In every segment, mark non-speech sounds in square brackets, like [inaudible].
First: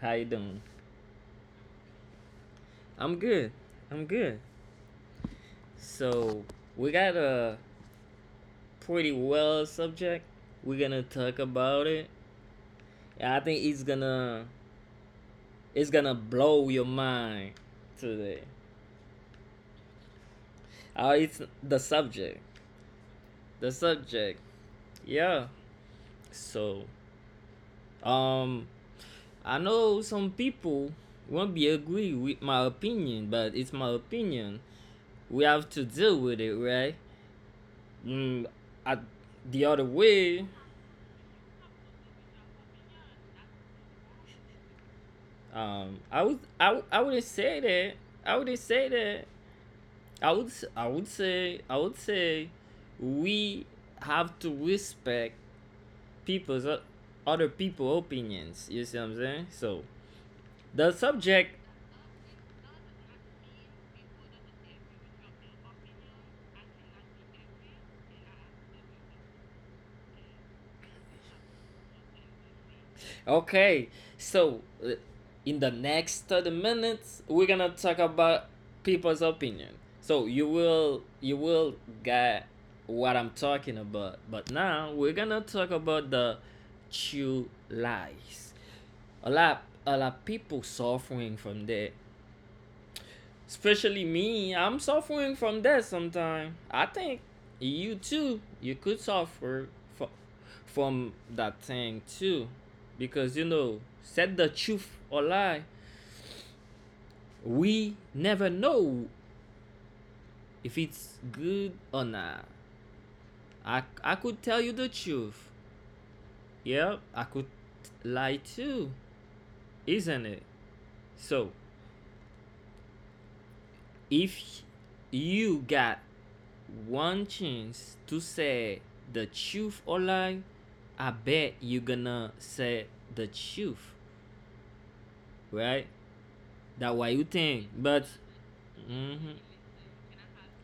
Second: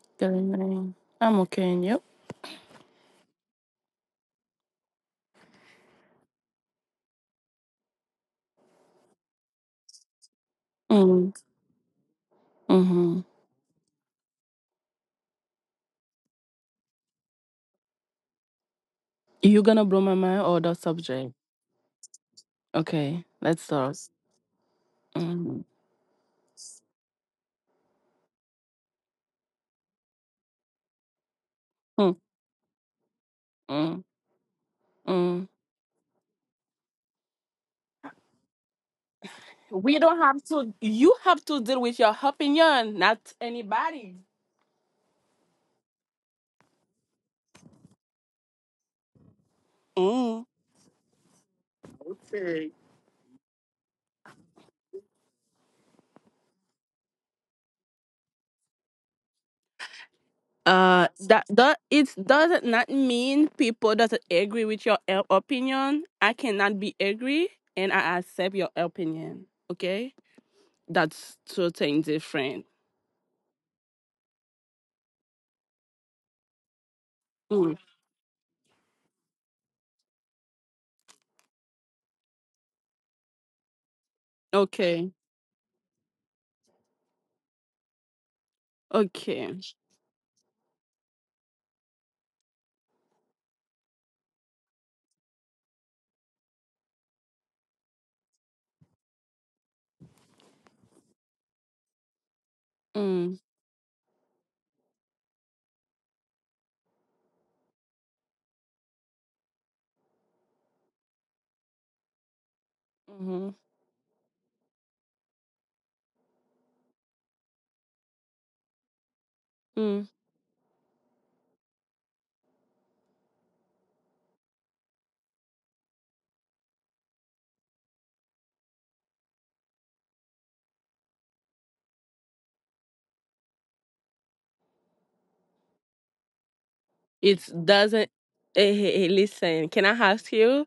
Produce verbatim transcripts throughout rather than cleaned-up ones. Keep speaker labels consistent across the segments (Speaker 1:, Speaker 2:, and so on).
Speaker 1: How you
Speaker 2: good
Speaker 1: doing?
Speaker 2: evening. I'm okay, and you?
Speaker 1: I'm good. I'm good. So we got a pretty well subject. We're gonna
Speaker 2: Mm,
Speaker 1: talk about it.
Speaker 2: mm-hmm.
Speaker 1: And I think it's gonna it's gonna blow your mind today.
Speaker 2: You gonna blow my mind or the
Speaker 1: Uh,
Speaker 2: subject?
Speaker 1: it's the subject.
Speaker 2: Okay, let's
Speaker 1: The
Speaker 2: start.
Speaker 1: subject. Yeah.
Speaker 2: Mm,
Speaker 1: So um I know some people won't be
Speaker 2: mm,
Speaker 1: agree with my opinion, but it's my
Speaker 2: mm,
Speaker 1: opinion. We
Speaker 2: mm.
Speaker 1: have to deal with it, right? Mm, I, the other
Speaker 2: We don't have
Speaker 1: way,
Speaker 2: to. You have to deal with your opinion, not anybody.
Speaker 1: um, I would I, would- I wouldn't say that. I wouldn't say that. I
Speaker 2: Mm.
Speaker 1: would s- I would say I would say
Speaker 2: Okay.
Speaker 1: we have to respect people's o- other people opinions. You see what I'm saying? So the
Speaker 2: Uh, that
Speaker 1: subject
Speaker 2: that it does not mean people doesn't agree with your e- opinion. I cannot be agree, and I accept your opinion. Okay, that's two things different.
Speaker 1: Okay, so uh, in the next thirty minutes, we're gonna
Speaker 2: Mm.
Speaker 1: talk about people's opinion. So you will you will get what I'm talking about. But now
Speaker 2: Okay.
Speaker 1: we're gonna talk about the true lies. A
Speaker 2: Okay.
Speaker 1: lot a lot of people suffering from that. Especially me, I'm suffering from that. Sometimes I think you too, you could suffer fro- from that thing too. Because
Speaker 2: Mm.
Speaker 1: you know, said the truth or lie, we never know if it's good or not.
Speaker 2: Hmm.
Speaker 1: I, I could tell you the truth. Yeah, I could lie too,
Speaker 2: Mm.
Speaker 1: isn't it? So, if you got one chance to say the truth or lie, I bet you gonna say the truth, right? That what you
Speaker 2: It
Speaker 1: think. But,
Speaker 2: doesn't. Hey, hey, hey,
Speaker 1: mm-hmm,
Speaker 2: listen. Can I ask you?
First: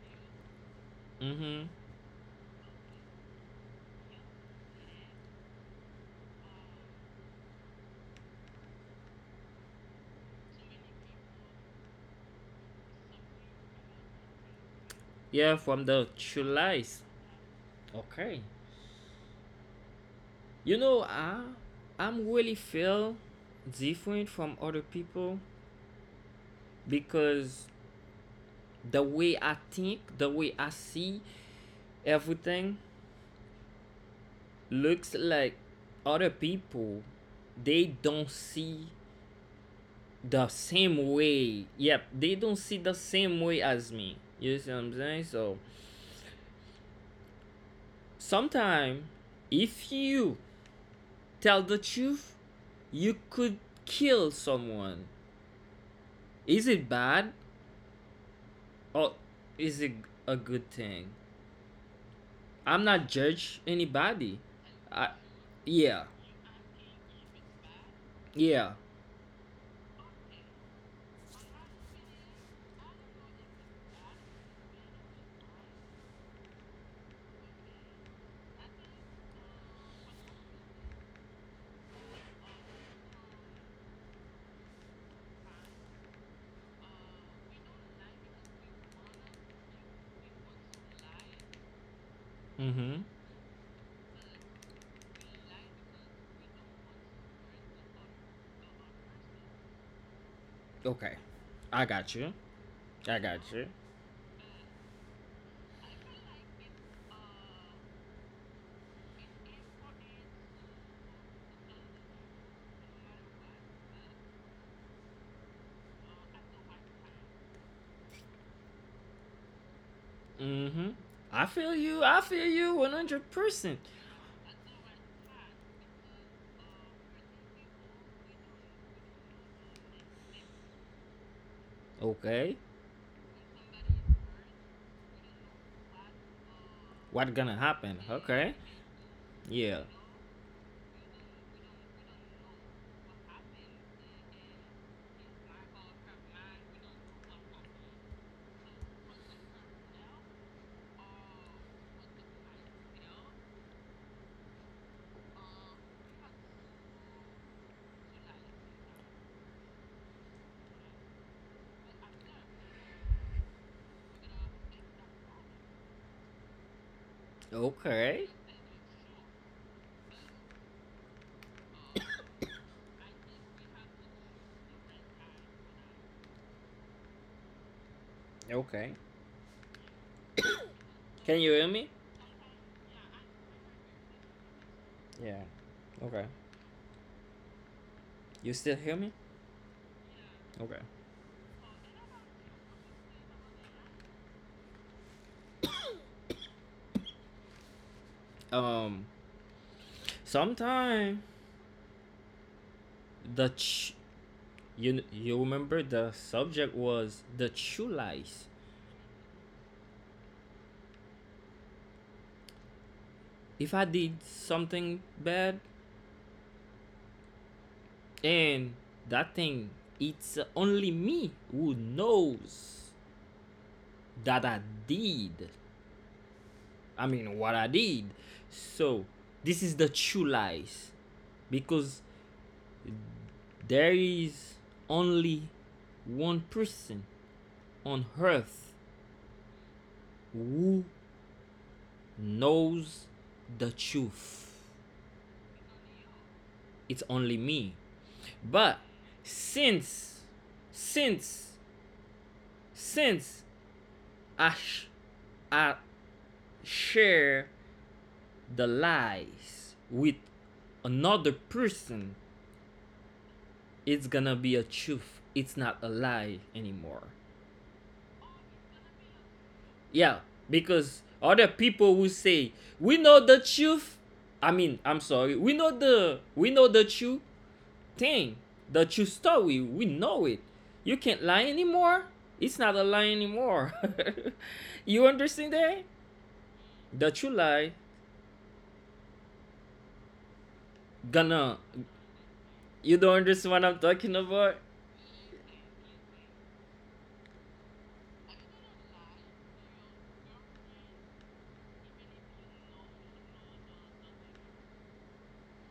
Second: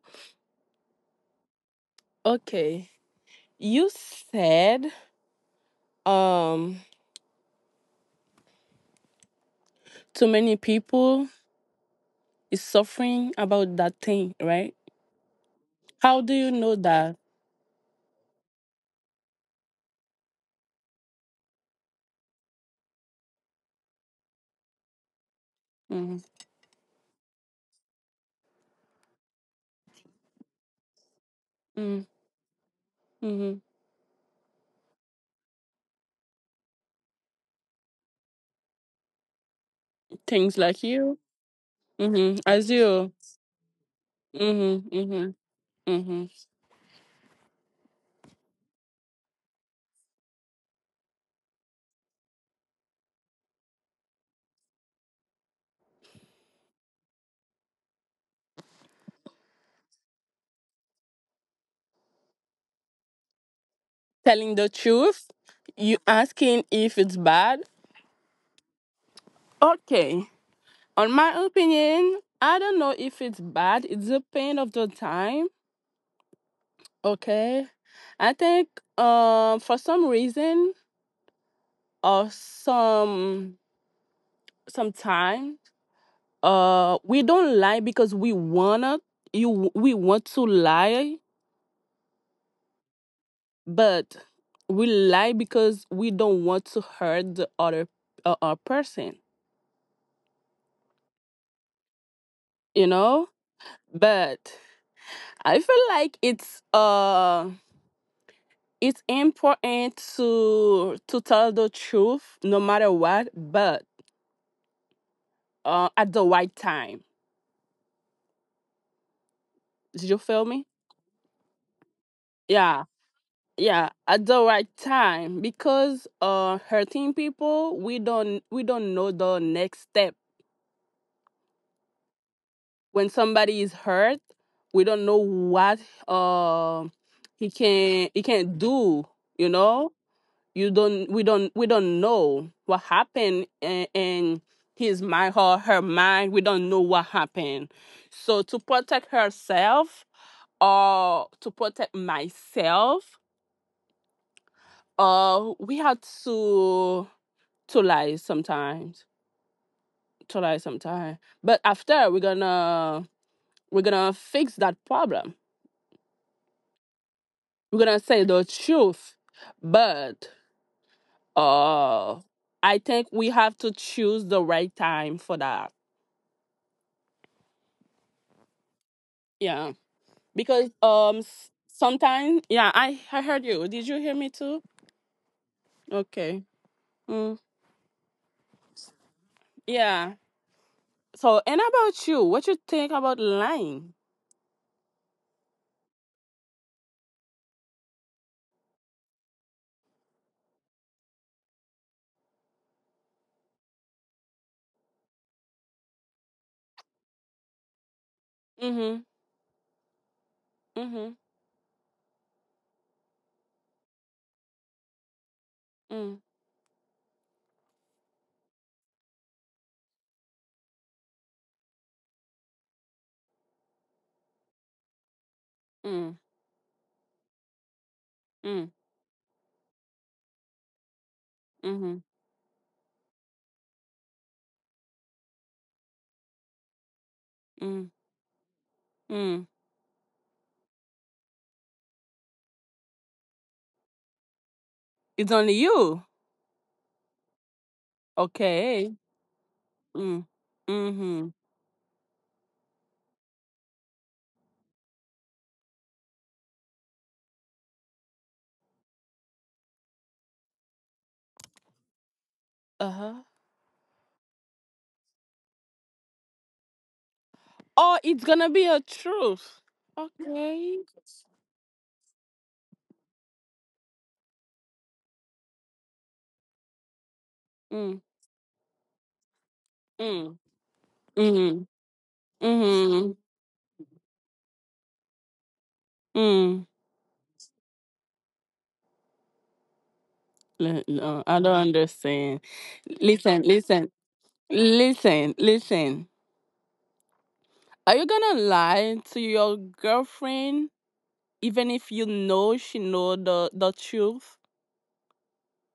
Speaker 1: mm-hmm.
Speaker 2: Okay. You said um too many people is suffering about that thing, right?
Speaker 1: Yeah, from the
Speaker 2: How do
Speaker 1: true
Speaker 2: you know
Speaker 1: lies.
Speaker 2: that?
Speaker 1: Okay. You know, I, I'm really feel different from other people
Speaker 2: Mm-hmm.
Speaker 1: because the way I think, the way I see everything,
Speaker 2: Mm-hmm.
Speaker 1: looks like other people they don't see the
Speaker 2: Things like
Speaker 1: same
Speaker 2: you.
Speaker 1: way yep they
Speaker 2: Mm-hmm.
Speaker 1: don't
Speaker 2: As
Speaker 1: see the
Speaker 2: you.
Speaker 1: same way as me. You see what
Speaker 2: Mm-hmm.
Speaker 1: I'm saying?
Speaker 2: Mm-hmm.
Speaker 1: So
Speaker 2: Mm-hmm.
Speaker 1: sometimes if you tell the truth, you could kill someone. Is it bad or is it a good thing? I'm not judge anybody.
Speaker 2: Telling the
Speaker 1: I
Speaker 2: truth. You
Speaker 1: Yeah,
Speaker 2: asking if it's bad.
Speaker 1: yeah,
Speaker 2: Okay. On my opinion, I don't know if it's bad. It's the pain of the time. Okay. I think uh, for some reason or some some time, uh, we don't lie because we wanna you we want to lie,
Speaker 1: mm-hmm,
Speaker 2: but we lie because we don't want to hurt the other uh, uh, person.
Speaker 1: okay. I got you.
Speaker 2: You
Speaker 1: I
Speaker 2: know,
Speaker 1: got you.
Speaker 2: but I feel like it's uh. it's important to to tell the truth no matter what, but uh at the right time. Did you feel me?
Speaker 1: Mm-hmm. I feel you. I feel you
Speaker 2: Yeah,
Speaker 1: one hundred percent.
Speaker 2: yeah, at the right time, because uh hurting people, we don't we don't know the next step
Speaker 1: Okay.
Speaker 2: when somebody is hurt. We don't know what uh
Speaker 1: What
Speaker 2: he
Speaker 1: gonna happen?
Speaker 2: can he
Speaker 1: Okay.
Speaker 2: can do, you
Speaker 1: Yeah.
Speaker 2: know. You don't we don't we don't know what happened in, in his mind or her mind. We don't know what happened. So to protect herself or to protect myself, uh we had to to lie sometimes, to lie sometimes but after we're gonna we're gonna fix that problem. We're gonna say
Speaker 1: Okay.
Speaker 2: the truth, but uh I think we have to choose the right time for that.
Speaker 1: Okay.
Speaker 2: Yeah. Because um
Speaker 1: Can
Speaker 2: s-
Speaker 1: you hear me?
Speaker 2: sometimes, yeah, i i heard you. Did you hear me too?
Speaker 1: Yeah. Okay.
Speaker 2: Okay. Mm,
Speaker 1: You still hear me?
Speaker 2: yeah.
Speaker 1: Okay.
Speaker 2: So, and about you, what you think about lying?
Speaker 1: Um. Sometime the ch- you you remember the subject was the true lies.
Speaker 2: Mm-hmm. Mm-hmm.
Speaker 1: If I did something bad,
Speaker 2: Mm.
Speaker 1: and that thing, it's only me who knows that I did
Speaker 2: Mm.
Speaker 1: I mean, what I did.
Speaker 2: Mm.
Speaker 1: So, this is the true lies. Because
Speaker 2: Mm.
Speaker 1: there is only one person
Speaker 2: Mm.
Speaker 1: on earth
Speaker 2: Mm.
Speaker 1: who knows the truth.
Speaker 2: It's only you.
Speaker 1: It's only me. But
Speaker 2: Okay. Mm.
Speaker 1: since,
Speaker 2: Mm-hmm.
Speaker 1: since, since I, sh- I share the lies with another person,
Speaker 2: Uh-huh.
Speaker 1: it's gonna be a truth. It's not a lie anymore.
Speaker 2: Oh, it's gonna be a truth.
Speaker 1: Yeah,
Speaker 2: Okay.
Speaker 1: because other people will say we know the truth. I mean, I'm sorry. We know the we know the true
Speaker 2: Mm.
Speaker 1: thing, the true story. We
Speaker 2: Mm.
Speaker 1: know it. You can't lie
Speaker 2: Mm.
Speaker 1: anymore. It's not a lie
Speaker 2: Mm.
Speaker 1: anymore. [laughs] You understand that?
Speaker 2: Mm.
Speaker 1: The true lie
Speaker 2: Le- no, I don't
Speaker 1: gonna.
Speaker 2: understand.
Speaker 1: You don't
Speaker 2: Listen,
Speaker 1: understand what I'm
Speaker 2: listen.
Speaker 1: talking about.
Speaker 2: Listen, listen. Are you gonna lie to your girlfriend even if you know she know the the truth?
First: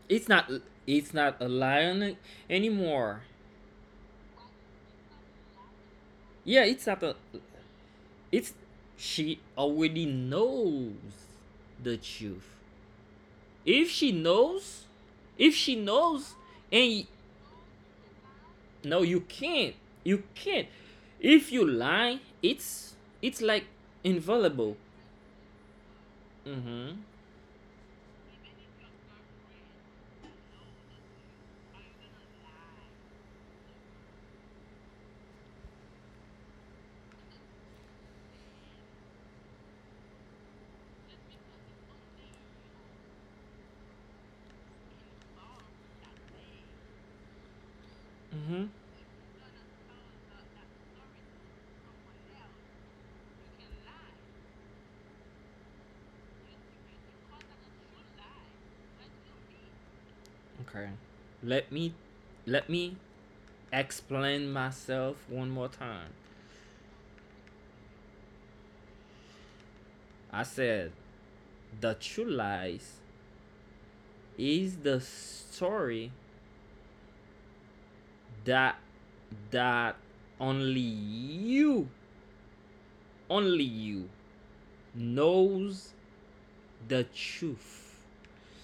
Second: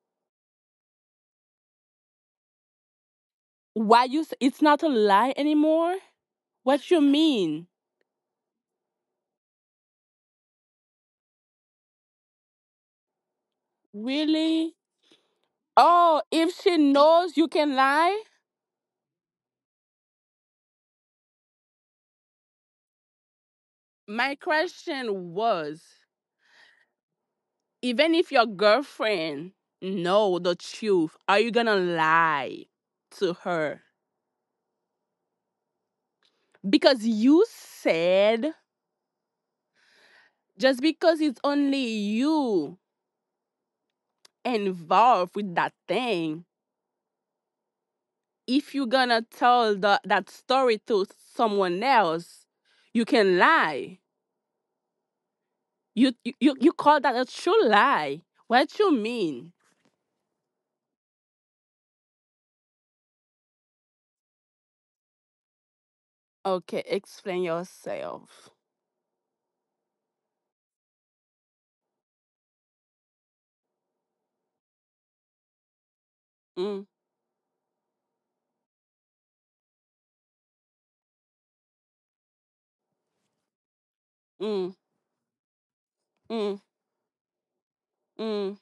Speaker 1: It's not. It's not a lie anymore.
Speaker 2: Why you s- it's not a lie anymore?
Speaker 1: Yeah, it's
Speaker 2: What
Speaker 1: not
Speaker 2: you
Speaker 1: a
Speaker 2: mean?
Speaker 1: It's She already knows the truth. If she
Speaker 2: Really?
Speaker 1: knows, if she
Speaker 2: Oh,
Speaker 1: knows,
Speaker 2: if she
Speaker 1: and
Speaker 2: knows you can lie?
Speaker 1: no, you can't, you can't. If you lie, it's it's like
Speaker 2: My
Speaker 1: invaluable.
Speaker 2: question was,
Speaker 1: Mm-hmm.
Speaker 2: even if your girlfriend know the truth, are you gonna lie to her? Because you said just because it's only you involved with that thing,
Speaker 1: Mm-hmm.
Speaker 2: if you're gonna tell the, that story to someone else, you can lie. You, you you call that a true lie. What you mean?
Speaker 1: Okay. Let me let me explain myself one more time.
Speaker 2: Okay, explain yourself.
Speaker 1: I said the true lies is the story
Speaker 2: Mm,
Speaker 1: that that only you only you
Speaker 2: mm,
Speaker 1: knows
Speaker 2: mm,
Speaker 1: the truth.
Speaker 2: mm,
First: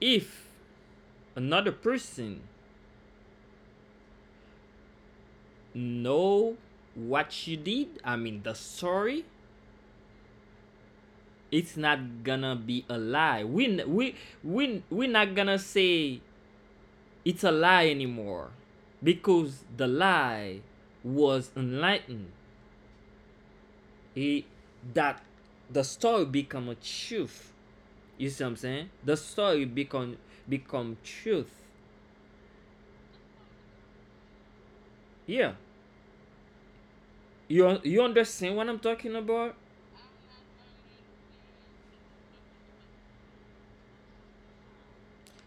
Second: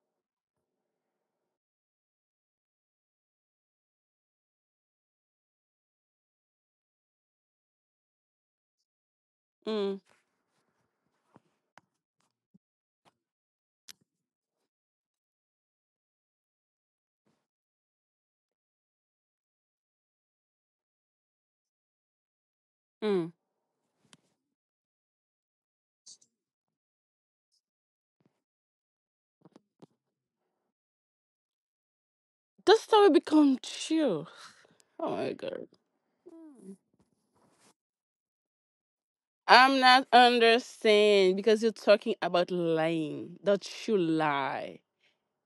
Speaker 1: If another person know what you did, I mean the story,
Speaker 2: mm,
Speaker 1: it's not gonna be a lie. We we we we're not gonna say it's a lie anymore, because the lie was enlightened.
Speaker 2: mm.
Speaker 1: It that The story become a truth. You see what I'm saying? The story become become truth.
Speaker 2: The story become true. Oh my
Speaker 1: Yeah.
Speaker 2: god.
Speaker 1: You you understand what I'm talking about?
Speaker 2: I'm not understand because you're talking about lying. The true lie.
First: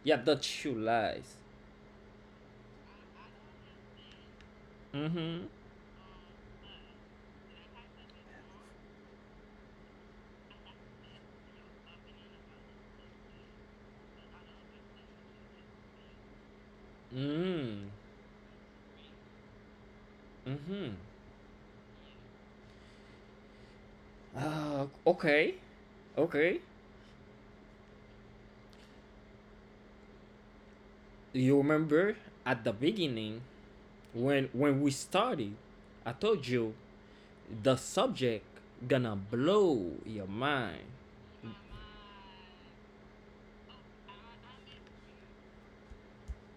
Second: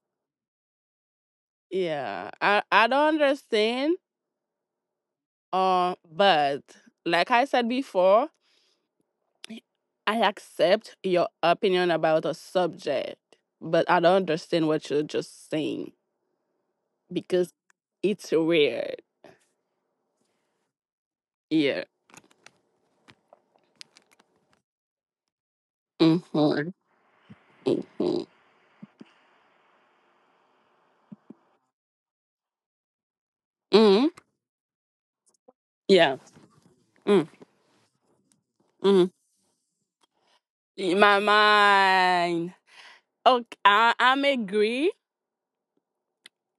Speaker 1: Yeah, the true lies.
Speaker 2: Yeah. I I don't understand.
Speaker 1: Mm-hmm.
Speaker 2: Uh, but like I said before, I accept your opinion about a subject, but I don't understand what you're just saying because
Speaker 1: Mm.
Speaker 2: it's weird.
Speaker 1: Mm-hmm.
Speaker 2: Yeah.
Speaker 1: Uh, okay. Okay.
Speaker 2: Mm-hmm. Mm-hmm.
Speaker 1: You remember at the beginning
Speaker 2: Hmm.
Speaker 1: when when we started, I
Speaker 2: Yeah.
Speaker 1: told you
Speaker 2: Mm-hmm.
Speaker 1: the subject
Speaker 2: Mm-hmm.
Speaker 1: gonna blow your mind.
Speaker 2: In my mind. Okay, I, I'm agree.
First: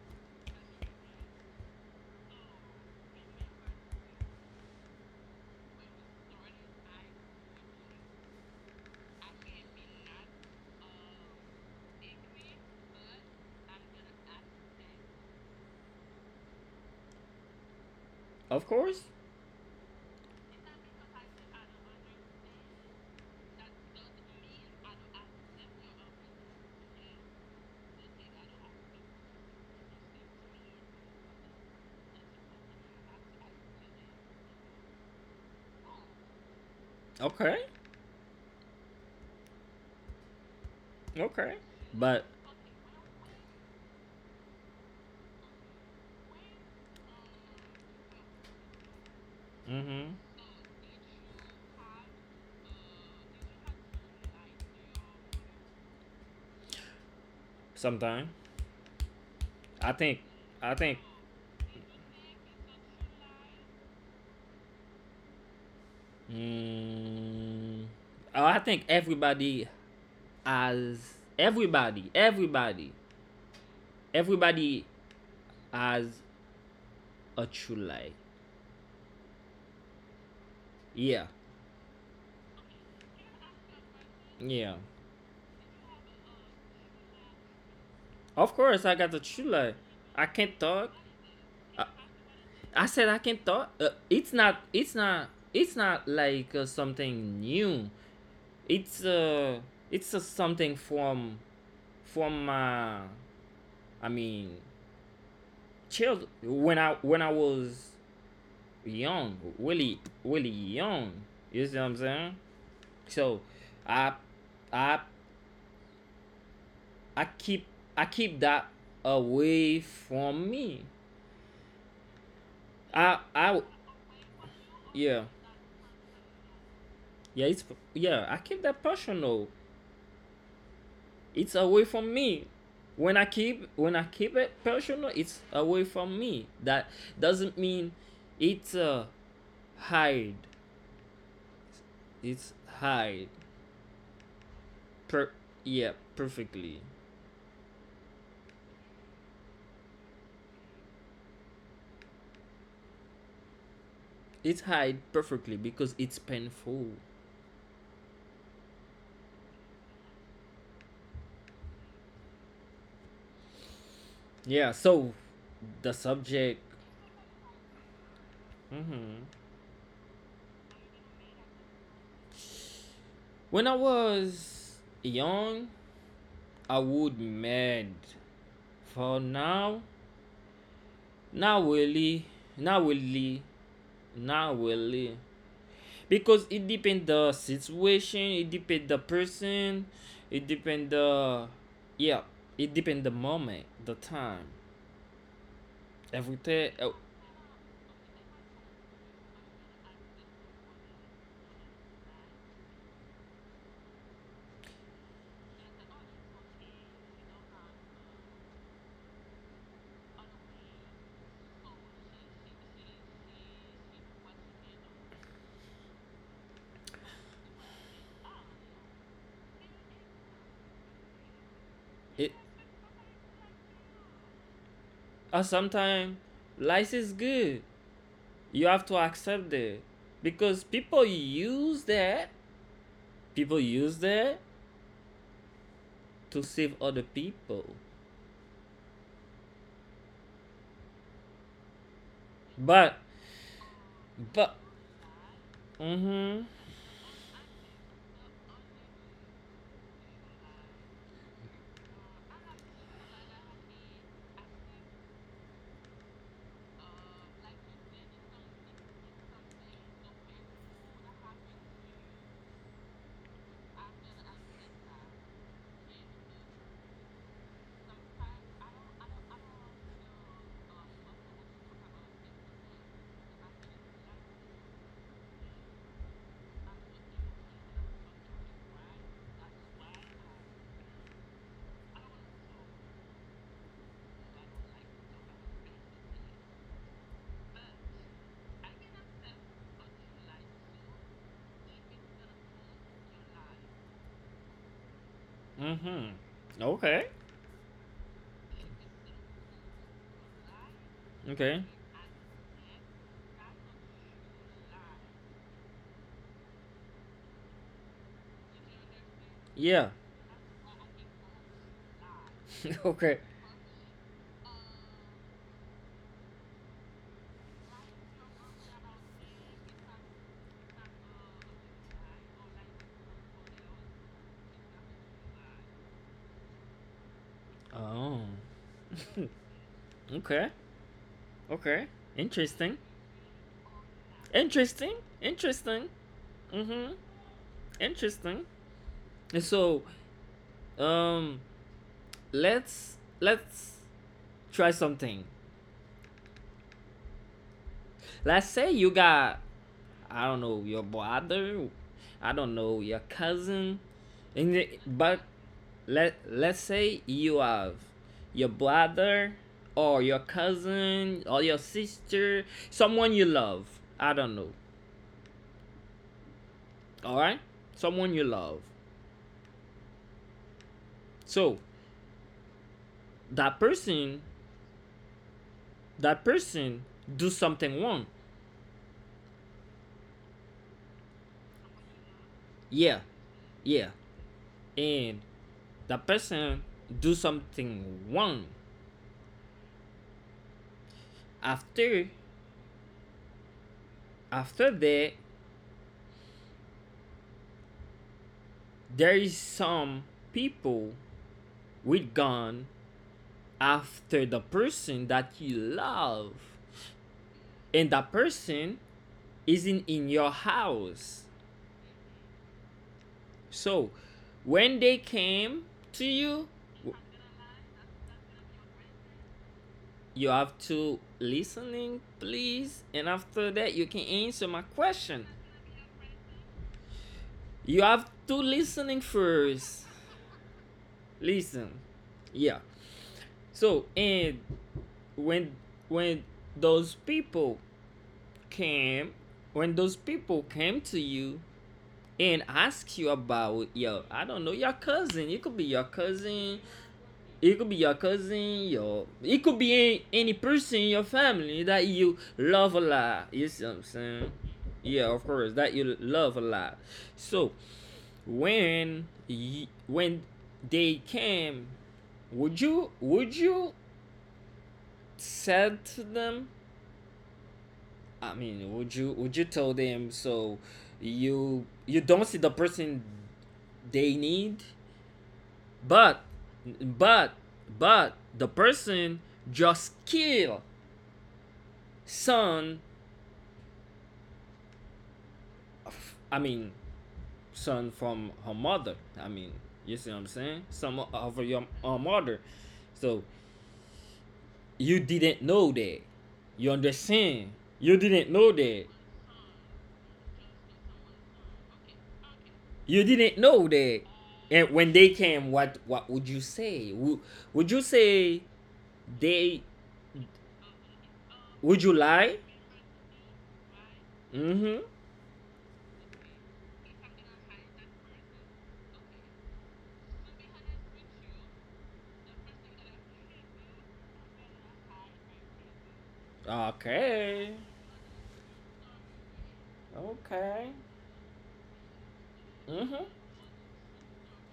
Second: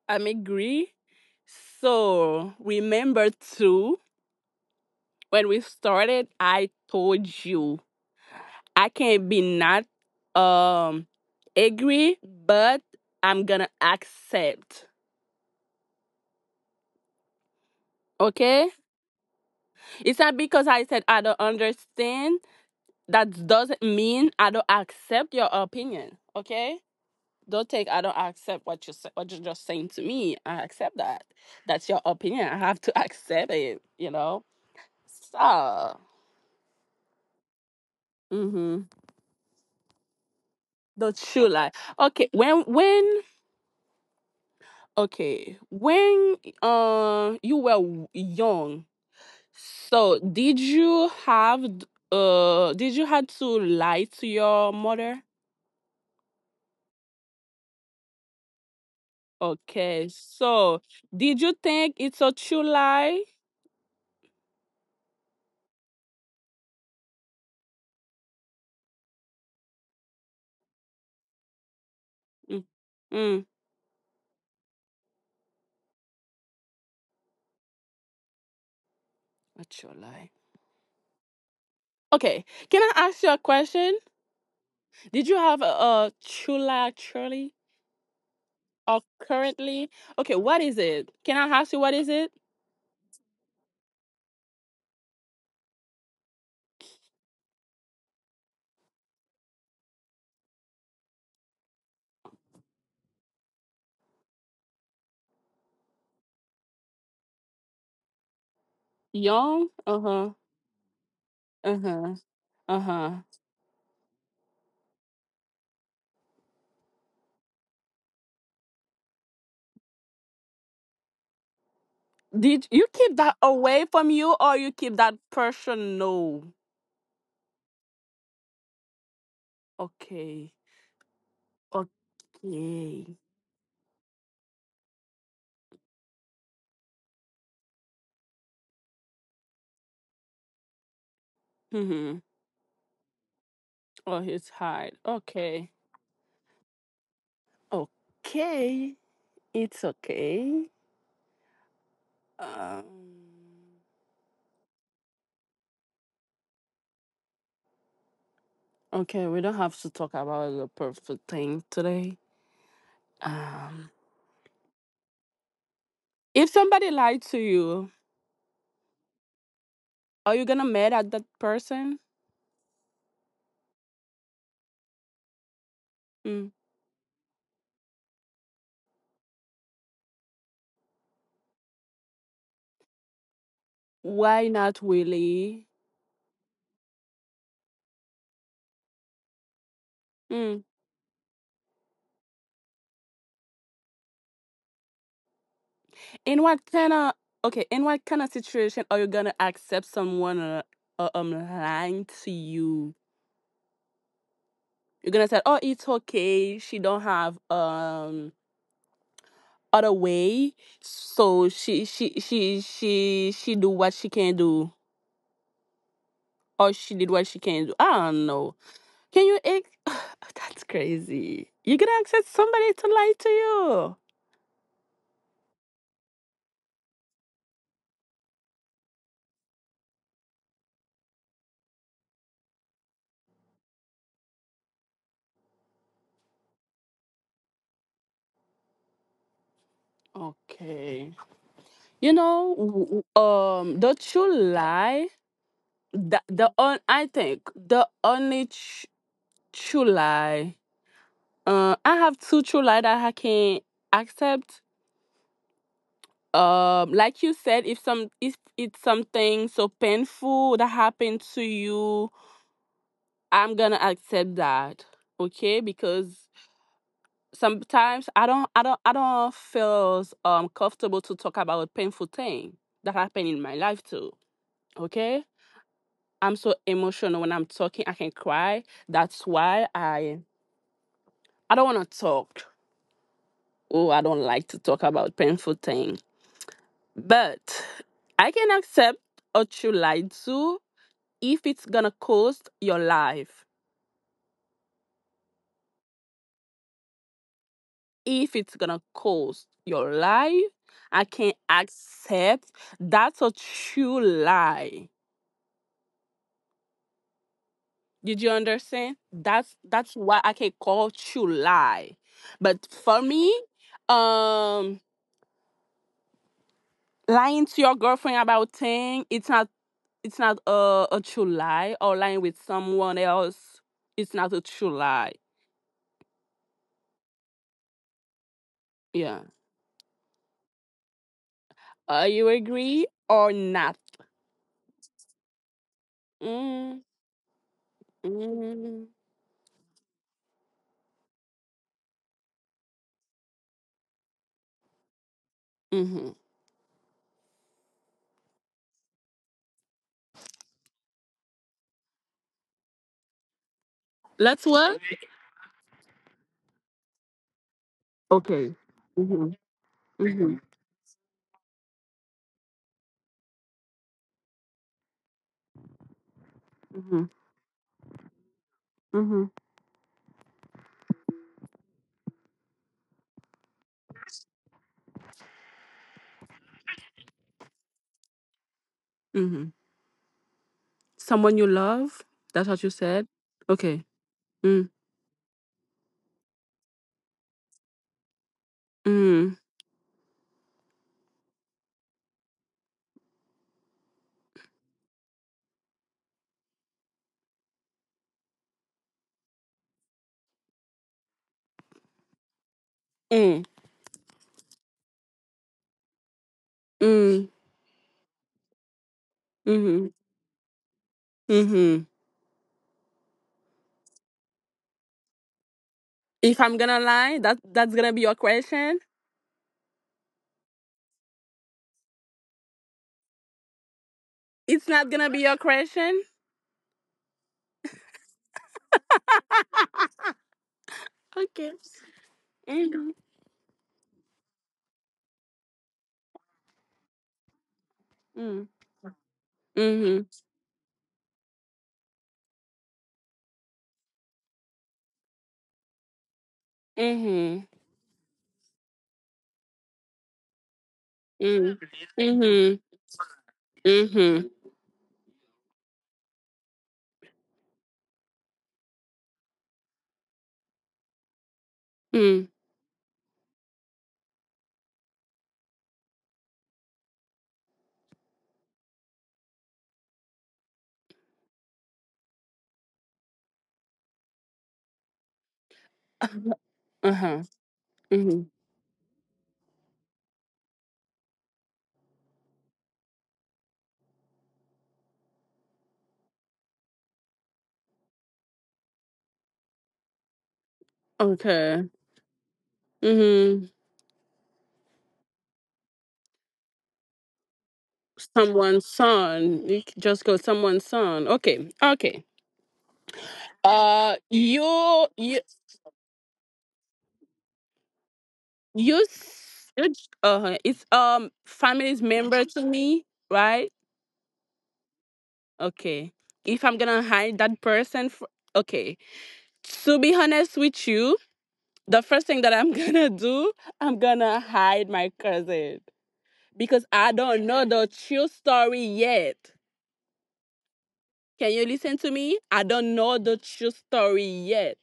Speaker 2: I'm agree. So remember too, when we started, I told you I can be not um angry, but I'm gonna accept.
Speaker 1: Of
Speaker 2: Okay?
Speaker 1: course.
Speaker 2: It's not because I said I don't understand. That doesn't mean I don't accept your opinion. Okay? Don't take I don't accept what you what you're just saying to me. I accept that. That's your opinion. I have to [laughs] accept it, you know? So
Speaker 1: Okay.
Speaker 2: mm-hmm. Don't you
Speaker 1: Okay.
Speaker 2: lie.
Speaker 1: But
Speaker 2: Okay, when when okay, when uh you were young,
Speaker 1: mm-hmm.
Speaker 2: so, did you have uh did you had to lie to your mother?
Speaker 1: Sometimes, I
Speaker 2: Okay.
Speaker 1: think I
Speaker 2: So,
Speaker 1: think
Speaker 2: did you think it's a true lie?
Speaker 1: mm, oh, I think everybody has everybody,
Speaker 2: Mm.
Speaker 1: everybody,
Speaker 2: Mm.
Speaker 1: everybody has a true lie.
Speaker 2: A true lie.
Speaker 1: Yeah,
Speaker 2: Okay. Can I ask you a question?
Speaker 1: yeah.
Speaker 2: Did you have a, a true lie actually
Speaker 1: Of course, I
Speaker 2: or
Speaker 1: got a true lie.
Speaker 2: currently?
Speaker 1: I
Speaker 2: Okay,
Speaker 1: can't
Speaker 2: what is
Speaker 1: talk.
Speaker 2: it? Can I ask you
Speaker 1: I,
Speaker 2: what is it?
Speaker 1: I said I can't talk. Uh, it's not. It's not. It's not like uh, something new. It's uh. It's uh, something from from my. I mean, child. When I when I was young,
Speaker 2: Young?
Speaker 1: really,
Speaker 2: Uh-huh.
Speaker 1: really young. You see what I'm
Speaker 2: Uh-huh.
Speaker 1: saying?
Speaker 2: Uh-huh.
Speaker 1: So, I, I, I keep, I keep that away from me.
Speaker 2: Did you keep
Speaker 1: I,
Speaker 2: that
Speaker 1: I,
Speaker 2: away from you or you keep that
Speaker 1: yeah,
Speaker 2: person? No.
Speaker 1: yeah. It's Yeah. I keep that personal.
Speaker 2: Okay.
Speaker 1: It's away from me.
Speaker 2: Yay.
Speaker 1: When I keep, when I keep it personal, it's away from me. That doesn't mean it's uh hide.
Speaker 2: Mm-hmm.
Speaker 1: It's hide.
Speaker 2: Oh, it's hard.
Speaker 1: Per
Speaker 2: Okay.
Speaker 1: Yeah, perfectly.
Speaker 2: Okay. It's okay. Um,
Speaker 1: It's hide perfectly because it's painful.
Speaker 2: okay, we don't have to talk about the perfect thing today. Um,
Speaker 1: Yeah, so the
Speaker 2: if
Speaker 1: subject.
Speaker 2: somebody lied to you,
Speaker 1: Mhm.
Speaker 2: are you gonna mad at that person?
Speaker 1: When I was young,
Speaker 2: Mm.
Speaker 1: I would mad. For now, not really, not really,
Speaker 2: Why
Speaker 1: not
Speaker 2: not
Speaker 1: really.
Speaker 2: really?
Speaker 1: Because it depend the situation, it depend the person, it
Speaker 2: Mm.
Speaker 1: depend the yeah, it depend the moment, the time,
Speaker 2: In what
Speaker 1: everything. uh,
Speaker 2: kind of okay? In what kind of situation are you gonna accept someone uh, uh, um lying to you? You're gonna say, "Oh, it's okay. She don't have um." Other way. So she she she she she do what she can do, or she did what she can do. I don't know. Can you? Ex- [sighs] that's crazy. You can accept
Speaker 1: It
Speaker 2: somebody to lie to you.
Speaker 1: uh, Sometimes life is good, you have to accept that because people use that people use that to save other people.
Speaker 2: Okay. You know,
Speaker 1: but
Speaker 2: w- w- um, the true
Speaker 1: but
Speaker 2: lie. The
Speaker 1: mm-hmm,
Speaker 2: the on I think the only tr- true lie. Uh, I have two true lie that I can accept, um like you said, if some if it's something so painful that happened to you, I'm gonna accept that. Okay, because sometimes i don't i don't I don't feel um comfortable to talk about a painful thing that happened in my life too. Okay, I'm so emotional when I'm talking, I can cry. That's why i I don't want to talk. Oh, I don't like to talk about painful thing. But I can accept what you lied to if it's gonna cost your life,
Speaker 1: mm-hmm, okay,
Speaker 2: if it's gonna cost your life, I can't
Speaker 1: okay,
Speaker 2: accept. That's a true lie. Did you understand? That's that's
Speaker 1: yeah.
Speaker 2: what I can call true lie. But
Speaker 1: [laughs]
Speaker 2: for me,
Speaker 1: Okay,
Speaker 2: um, lying to your girlfriend about thing, it's not it's not a, a true lie. Or lying with someone else, it's not a true lie.
Speaker 1: oh,
Speaker 2: Yeah.
Speaker 1: okay,
Speaker 2: Are
Speaker 1: okay.
Speaker 2: uh, you agree
Speaker 1: Interesting,
Speaker 2: or not?
Speaker 1: interesting, interesting.
Speaker 2: Mm,
Speaker 1: Mm-hmm. Interesting.
Speaker 2: mm.
Speaker 1: So um let's let's try something.
Speaker 2: Mm-hmm.
Speaker 1: Let's say you got, I don't know, your brother, I don't know, your cousin,
Speaker 2: Let's
Speaker 1: and
Speaker 2: what?
Speaker 1: the- but let let's say you have
Speaker 2: Okay.
Speaker 1: your
Speaker 2: Mhm.
Speaker 1: brother or your
Speaker 2: Mhm.
Speaker 1: cousin or your sister, someone you love. I don't know.
Speaker 2: Mhm.
Speaker 1: All right, someone you love.
Speaker 2: Mhm.
Speaker 1: So that person, that person do something wrong.
Speaker 2: Mhm. Someone you love? That's what you said.
Speaker 1: Yeah,
Speaker 2: Okay.
Speaker 1: yeah,
Speaker 2: Mm.
Speaker 1: and that person do something wrong.
Speaker 2: Mm.
Speaker 1: After after that, there is some people with gun
Speaker 2: Mm.
Speaker 1: after the person that you love,
Speaker 2: Mm.
Speaker 1: and that person
Speaker 2: Mhm.
Speaker 1: isn't in your house.
Speaker 2: Mhm.
Speaker 1: So when they came to
Speaker 2: If I'm
Speaker 1: you,
Speaker 2: gonna lie, that that's gonna be your question.
Speaker 1: you have to listening, please, and after that you can answer
Speaker 2: It's
Speaker 1: my
Speaker 2: not gonna be your
Speaker 1: question.
Speaker 2: question.
Speaker 1: You have to listening first.
Speaker 2: Okay.
Speaker 1: Listen. Yeah.
Speaker 2: Mhm.
Speaker 1: So and when when those people
Speaker 2: Mm.
Speaker 1: came when those
Speaker 2: Mhm.
Speaker 1: people came to you and ask you about your, I don't know, your cousin, it could be your cousin
Speaker 2: Mhm.
Speaker 1: it could be your cousin your it could be any, any person in your
Speaker 2: Mhm.
Speaker 1: family that you
Speaker 2: Mhm.
Speaker 1: love a lot. You see what I'm
Speaker 2: Mhm.
Speaker 1: saying? Yeah, of course, that you love a lot. So when y- when they came,
Speaker 2: Mhm.
Speaker 1: would you would you said to them, I mean, would you would you tell them, so you you don't see the person they need, but
Speaker 2: Uh huh.
Speaker 1: but but
Speaker 2: Mhm.
Speaker 1: the person just kill son. of- I mean, son from her mother. I mean, you see what I'm saying? Some of
Speaker 2: Okay.
Speaker 1: your uh, mother. So
Speaker 2: Mhm.
Speaker 1: you didn't know that. You understand? You didn't know
Speaker 2: Someone's
Speaker 1: that.
Speaker 2: son. You c- just go someone's son. Okay, okay.
Speaker 1: You didn't know
Speaker 2: Uh,
Speaker 1: that.
Speaker 2: you
Speaker 1: And when
Speaker 2: you
Speaker 1: they came, what what would you say would, would you say
Speaker 2: you. s- you j-
Speaker 1: they
Speaker 2: uh, it's um family's
Speaker 1: would you
Speaker 2: member to
Speaker 1: lie?
Speaker 2: me, right?
Speaker 1: Mm-hmm.
Speaker 2: Okay. If I'm gonna hide that person, fr- okay. To be honest with you, the first thing that I'm [laughs] gonna do, I'm gonna hide my cousin because I don't know
Speaker 1: Okay,
Speaker 2: the true story yet.
Speaker 1: okay.
Speaker 2: Can you listen to me? I don't know
Speaker 1: Mm-hmm.
Speaker 2: the true story yet.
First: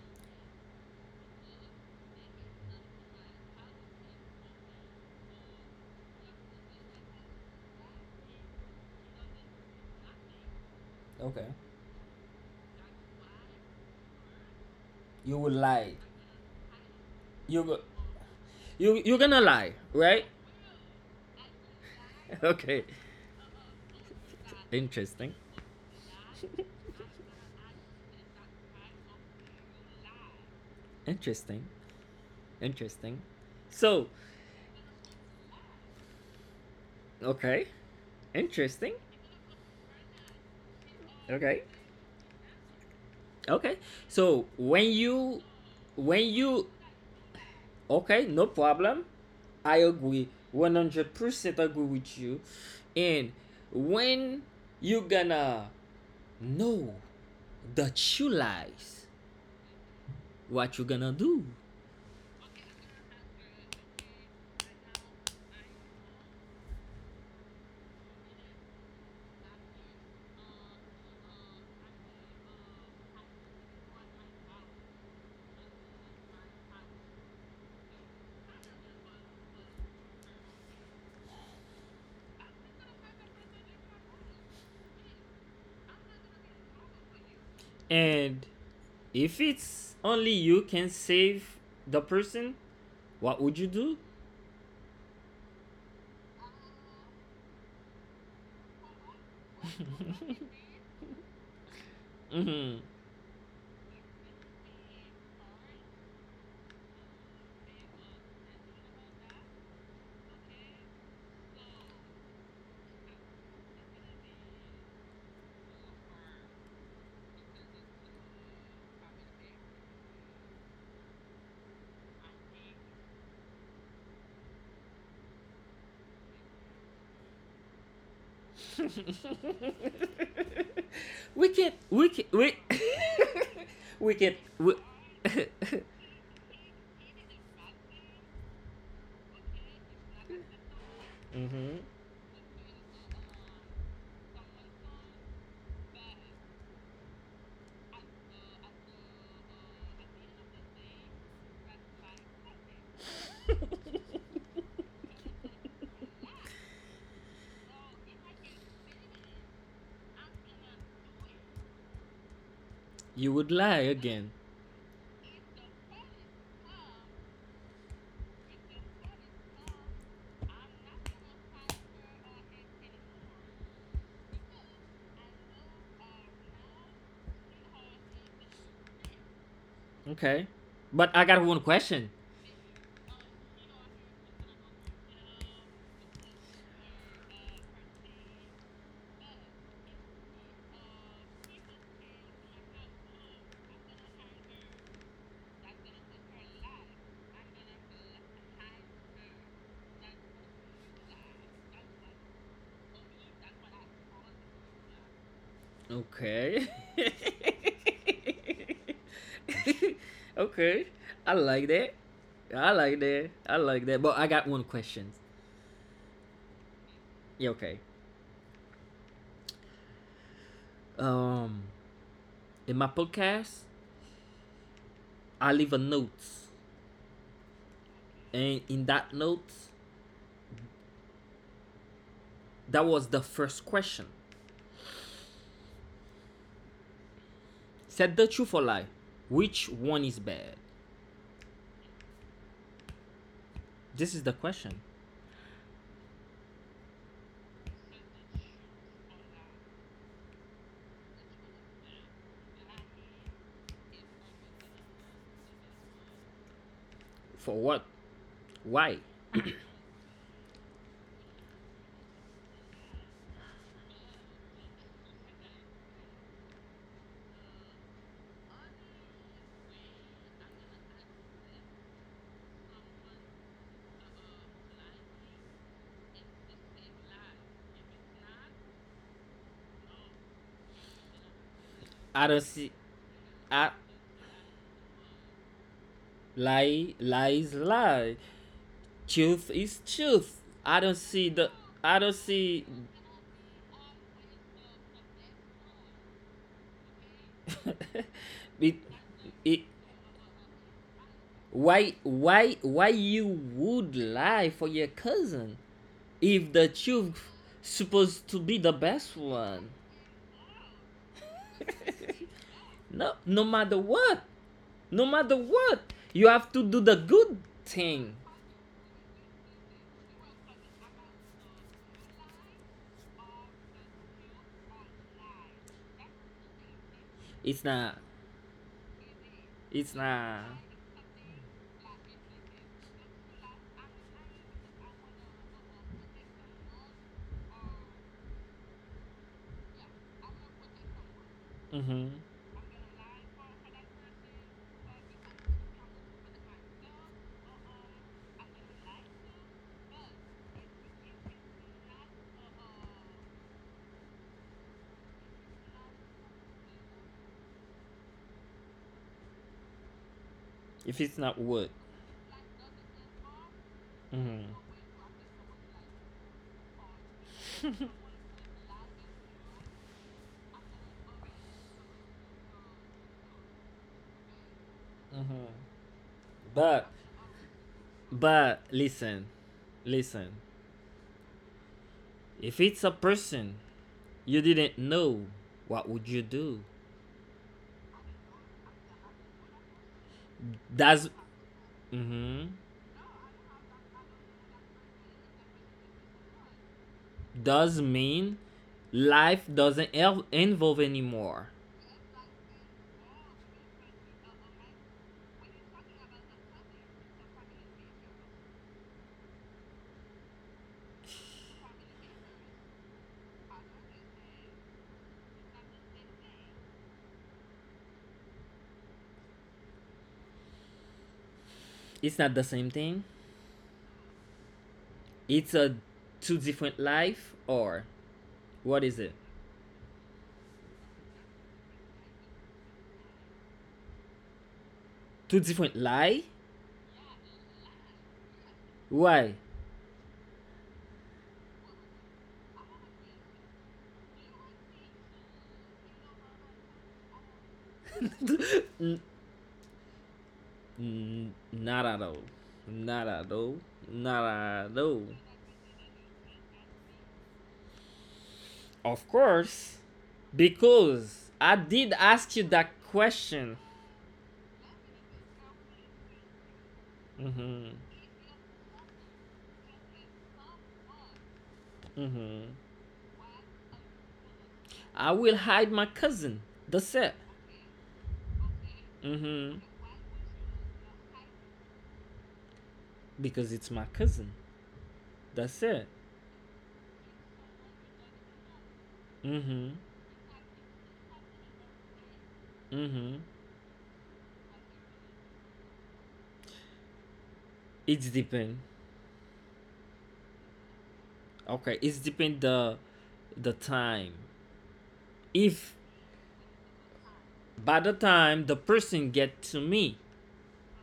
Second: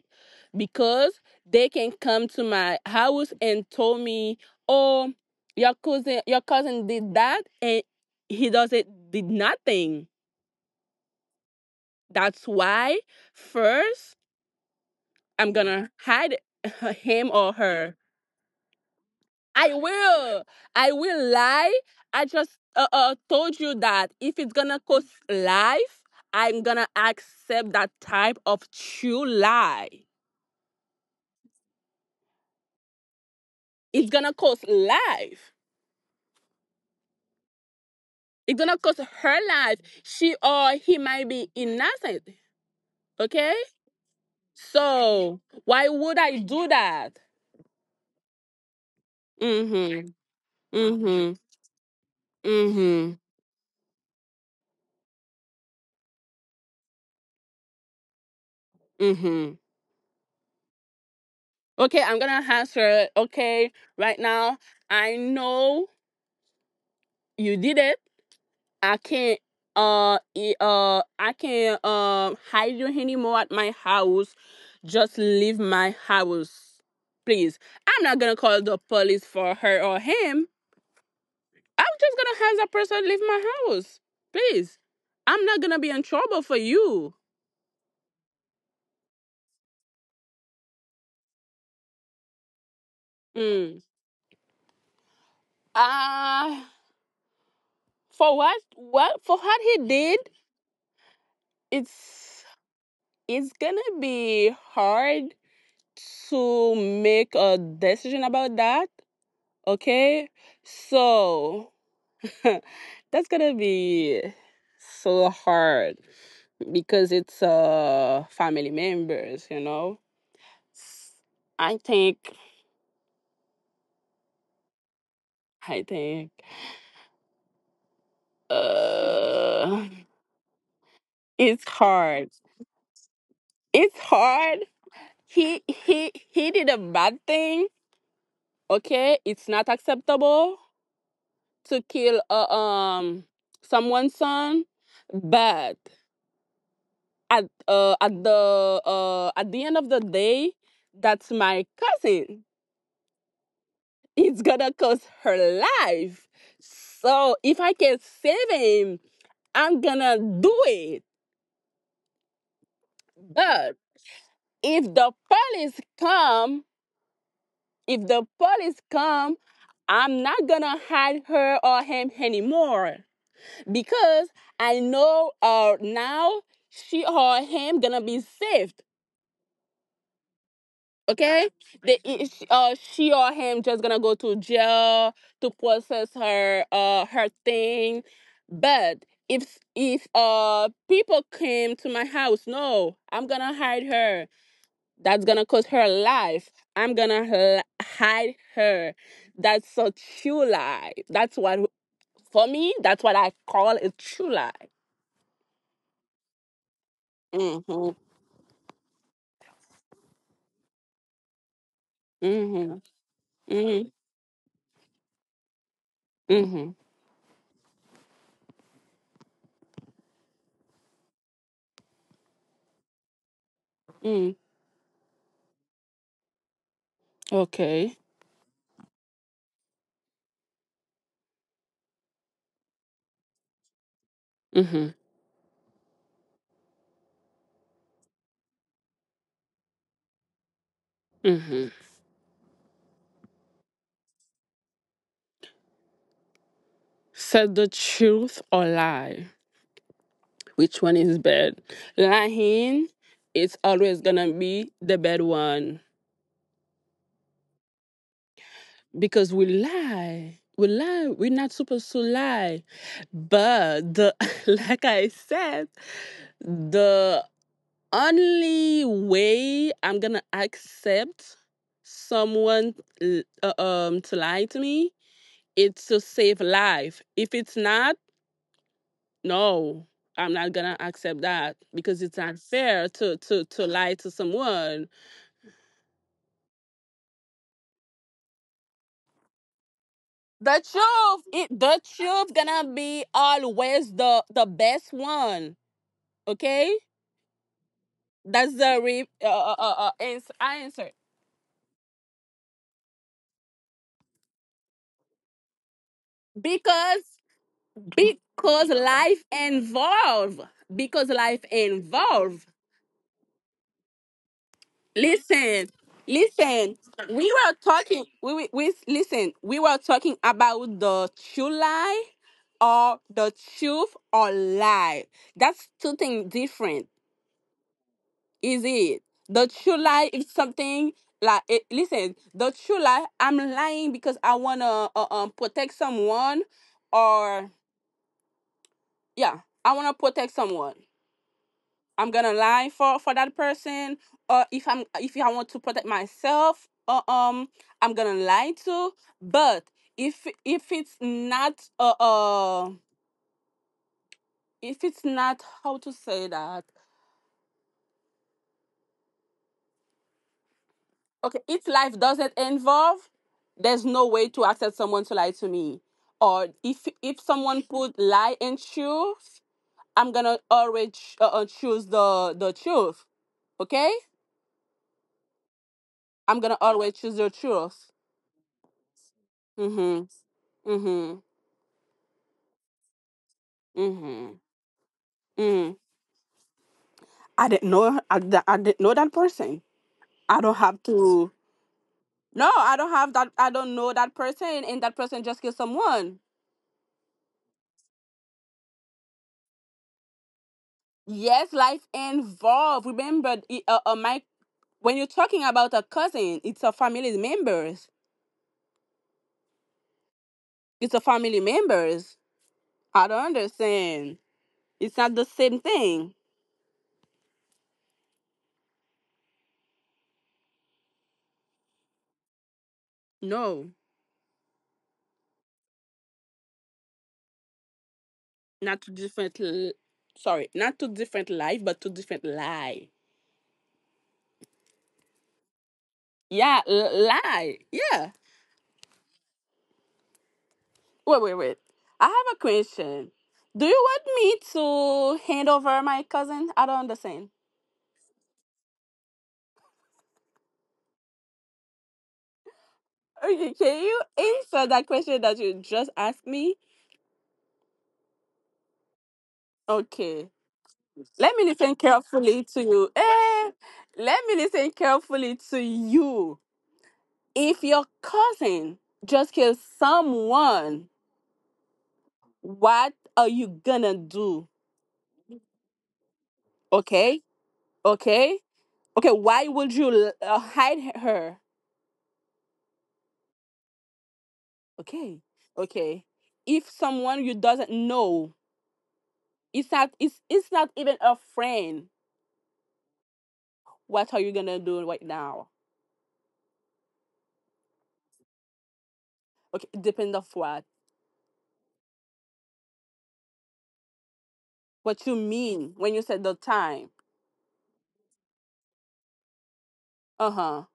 Speaker 2: Because they can come to my house and tell me, "Oh, your cousin, your cousin did that, and he does not did nothing."
Speaker 1: Okay.
Speaker 2: That's why first
Speaker 1: You would
Speaker 2: I'm gonna
Speaker 1: lie.
Speaker 2: hide [laughs] him or
Speaker 1: you go-
Speaker 2: her.
Speaker 1: you you're gonna lie,
Speaker 2: I
Speaker 1: right?
Speaker 2: will. I will lie. I
Speaker 1: [laughs]
Speaker 2: just
Speaker 1: Okay.
Speaker 2: uh, uh, told you that if it's gonna cost
Speaker 1: Interesting,
Speaker 2: life, I'm gonna accept that type of true lie.
Speaker 1: interesting, interesting. So
Speaker 2: It's gonna cost life.
Speaker 1: okay.
Speaker 2: It's gonna
Speaker 1: Interesting.
Speaker 2: cost her life. She or he might be
Speaker 1: Okay.
Speaker 2: innocent. Okay?
Speaker 1: Okay. So when
Speaker 2: So
Speaker 1: you
Speaker 2: why would
Speaker 1: when
Speaker 2: I do
Speaker 1: you
Speaker 2: that?
Speaker 1: okay, no problem. I
Speaker 2: Mm-hmm.
Speaker 1: agree.
Speaker 2: Mm-hmm.
Speaker 1: one hundred percent agree with you.
Speaker 2: Mm-hmm.
Speaker 1: And when you gonna know that you lies,
Speaker 2: Mm-hmm.
Speaker 1: what you gonna do?
Speaker 2: Okay, I'm gonna answer okay right now. I know you did it. I can't uh e- uh I can't um uh, hide you anymore at my house. Just leave my house. Please. I'm not gonna call the police for her or him. I'm just gonna have that person leave my house. Please. I'm not gonna be in trouble for you.
Speaker 1: And if it's only you can save the person, what would you
Speaker 2: Mm.
Speaker 1: do?
Speaker 2: Uh for what what for what he did, it's
Speaker 1: Hmm.
Speaker 2: it's gonna be hard to make a decision about that. Okay? So [laughs] that's gonna be so hard because it's uh family members, you know. I think I think
Speaker 1: [laughs]
Speaker 2: uh
Speaker 1: we
Speaker 2: it's
Speaker 1: can we can
Speaker 2: hard,
Speaker 1: we
Speaker 2: it's
Speaker 1: [laughs] we can
Speaker 2: hard
Speaker 1: we, [laughs]
Speaker 2: he he he did a bad thing. Okay, it's not acceptable
Speaker 1: Mhm.
Speaker 2: to kill uh, um someone's son, but at uh at the uh at the end of the day, that's my cousin. It's gonna
Speaker 1: [laughs]
Speaker 2: cost her life. So if I can save him, I'm gonna do it.
Speaker 1: You would lie
Speaker 2: But
Speaker 1: again.
Speaker 2: if the police come, If the police come, I'm not gonna hide her or him anymore because I know uh now she or him gonna be saved.
Speaker 1: Okay. But I got
Speaker 2: Okay,
Speaker 1: one
Speaker 2: they
Speaker 1: question.
Speaker 2: uh she or him just gonna go to jail to process her uh her thing, but if if uh people came to my house, no, I'm gonna hide her. That's gonna cost her life. I'm gonna hide her. That's a true lie. That's what for me, that's what I call a true lie.
Speaker 1: Okay. [laughs]
Speaker 2: Mhm.
Speaker 1: Okay. I like that. I
Speaker 2: Mhm.
Speaker 1: like that. I like
Speaker 2: Mhm.
Speaker 1: that. But I got one question.
Speaker 2: Mhm.
Speaker 1: Yeah, okay. Um in my podcast,
Speaker 2: Mhm.
Speaker 1: I leave a notes.
Speaker 2: Okay.
Speaker 1: And in that note, that was the first question.
Speaker 2: Mhm.
Speaker 1: Said the truth or lie. Which one is bad?
Speaker 2: Mhm.
Speaker 1: This is the question.
Speaker 2: Said the truth or lie. Which one is bad? Lying. It's always gonna be the bad one
Speaker 1: For what? Why?
Speaker 2: because we lie. we lie. We're not supposed to lie. But the, [laughs] like I said, the only way I'm gonna accept someone uh, um to lie to me is to save life. If it's not, no, I'm not gonna accept that because it's
Speaker 1: I don't
Speaker 2: not
Speaker 1: see
Speaker 2: fair to to
Speaker 1: I
Speaker 2: to lie to someone.
Speaker 1: Lie, lies, lie. Truth is truth.
Speaker 2: The
Speaker 1: I don't see
Speaker 2: truth,
Speaker 1: the.
Speaker 2: it, the
Speaker 1: I don't
Speaker 2: truth
Speaker 1: see
Speaker 2: gonna be always the the best one. Okay, that's
Speaker 1: it.
Speaker 2: the re- uh, uh,
Speaker 1: It.
Speaker 2: uh, uh, ans- answer.
Speaker 1: Why? Why? Why you would lie for your cousin if the
Speaker 2: Because
Speaker 1: truth supposed to be the
Speaker 2: because
Speaker 1: best
Speaker 2: life
Speaker 1: one?
Speaker 2: involve. Because life involve.
Speaker 1: No. No matter what. No matter
Speaker 2: Listen,
Speaker 1: what. You have to do
Speaker 2: listen.
Speaker 1: the good
Speaker 2: We were talking.
Speaker 1: thing.
Speaker 2: We, we we listen. We were talking about the true lie or the truth or lie. That's two things different.
Speaker 1: It's not.
Speaker 2: Is it The true
Speaker 1: It's
Speaker 2: lie is
Speaker 1: not.
Speaker 2: something like it, listen, the true lie, I'm lying because I want to uh, um protect someone. Or yeah, I want to protect someone.
Speaker 1: Mm-hmm.
Speaker 2: I'm gonna lie for for that person. Or if I'm if I want to protect myself, uh, um I'm gonna lie too. But if if it's not, uh, uh if it's not, how to say that?
Speaker 1: If it's not
Speaker 2: Okay,
Speaker 1: what.
Speaker 2: if life doesn't involve, there's no way to
Speaker 1: Mm-hmm.
Speaker 2: accept someone to lie to me. Or if if someone put lie and truth, I'm gonna always ch- uh, uh, choose the the truth. Okay,
Speaker 1: Mm-hmm.
Speaker 2: I'm gonna
Speaker 1: But.
Speaker 2: always choose the truth.
Speaker 1: But listen.
Speaker 2: Mhm.
Speaker 1: Listen.
Speaker 2: Mhm.
Speaker 1: If it's a person you
Speaker 2: Mhm.
Speaker 1: didn't know,
Speaker 2: Mhm.
Speaker 1: what would you do?
Speaker 2: I didn't know. I, d- I didn't know that person. I don't have
Speaker 1: Does
Speaker 2: to.
Speaker 1: mhm.
Speaker 2: No, I don't have that. I don't know that person, and that person just killed someone.
Speaker 1: does mean life doesn't el- involve anymore.
Speaker 2: Yes, life involved. Remember, I- uh, uh, my when you're talking about a cousin, it's a family members. It's a family members. I don't understand. It's not the same thing.
Speaker 1: It's not the same thing.
Speaker 2: No,
Speaker 1: It's a two different life or what
Speaker 2: not
Speaker 1: is
Speaker 2: two
Speaker 1: it?
Speaker 2: different. L- sorry, not two different life, but two different lie.
Speaker 1: Two different lie?
Speaker 2: Yeah, l- lie. Yeah.
Speaker 1: Why?
Speaker 2: Wait, wait, wait. I have a question. Do you want me to hand over my cousin? I don't understand.
Speaker 1: [laughs] N- n- Not at all. Not at all.
Speaker 2: Okay, can you
Speaker 1: Not
Speaker 2: answer
Speaker 1: at
Speaker 2: that
Speaker 1: all.
Speaker 2: question that you just asked me?
Speaker 1: Of course,
Speaker 2: Okay.
Speaker 1: because
Speaker 2: Let me
Speaker 1: I
Speaker 2: listen
Speaker 1: did ask you
Speaker 2: carefully
Speaker 1: that
Speaker 2: to you.
Speaker 1: question.
Speaker 2: Eh, let me listen carefully to you. If
Speaker 1: Mhm.
Speaker 2: your cousin just killed someone,
Speaker 1: Mm-hmm.
Speaker 2: what are you gonna do?
Speaker 1: I will hide my cousin. That's it.
Speaker 2: Okay, okay, okay. Why
Speaker 1: Mm-hmm.
Speaker 2: would you uh, hide her?
Speaker 1: Because it's my cousin.
Speaker 2: Okay,
Speaker 1: That's it.
Speaker 2: okay. If someone you doesn't know,
Speaker 1: Mm-hmm.
Speaker 2: it's not, it's, it's not even a friend.
Speaker 1: Mm-hmm.
Speaker 2: What are you gonna do right now?
Speaker 1: It's depend.
Speaker 2: Okay, it depends of what.
Speaker 1: Okay, it's depend the the time.
Speaker 2: What you
Speaker 1: If
Speaker 2: mean when you said the time?
Speaker 1: by the time the person get to me,
Speaker 2: Uh huh.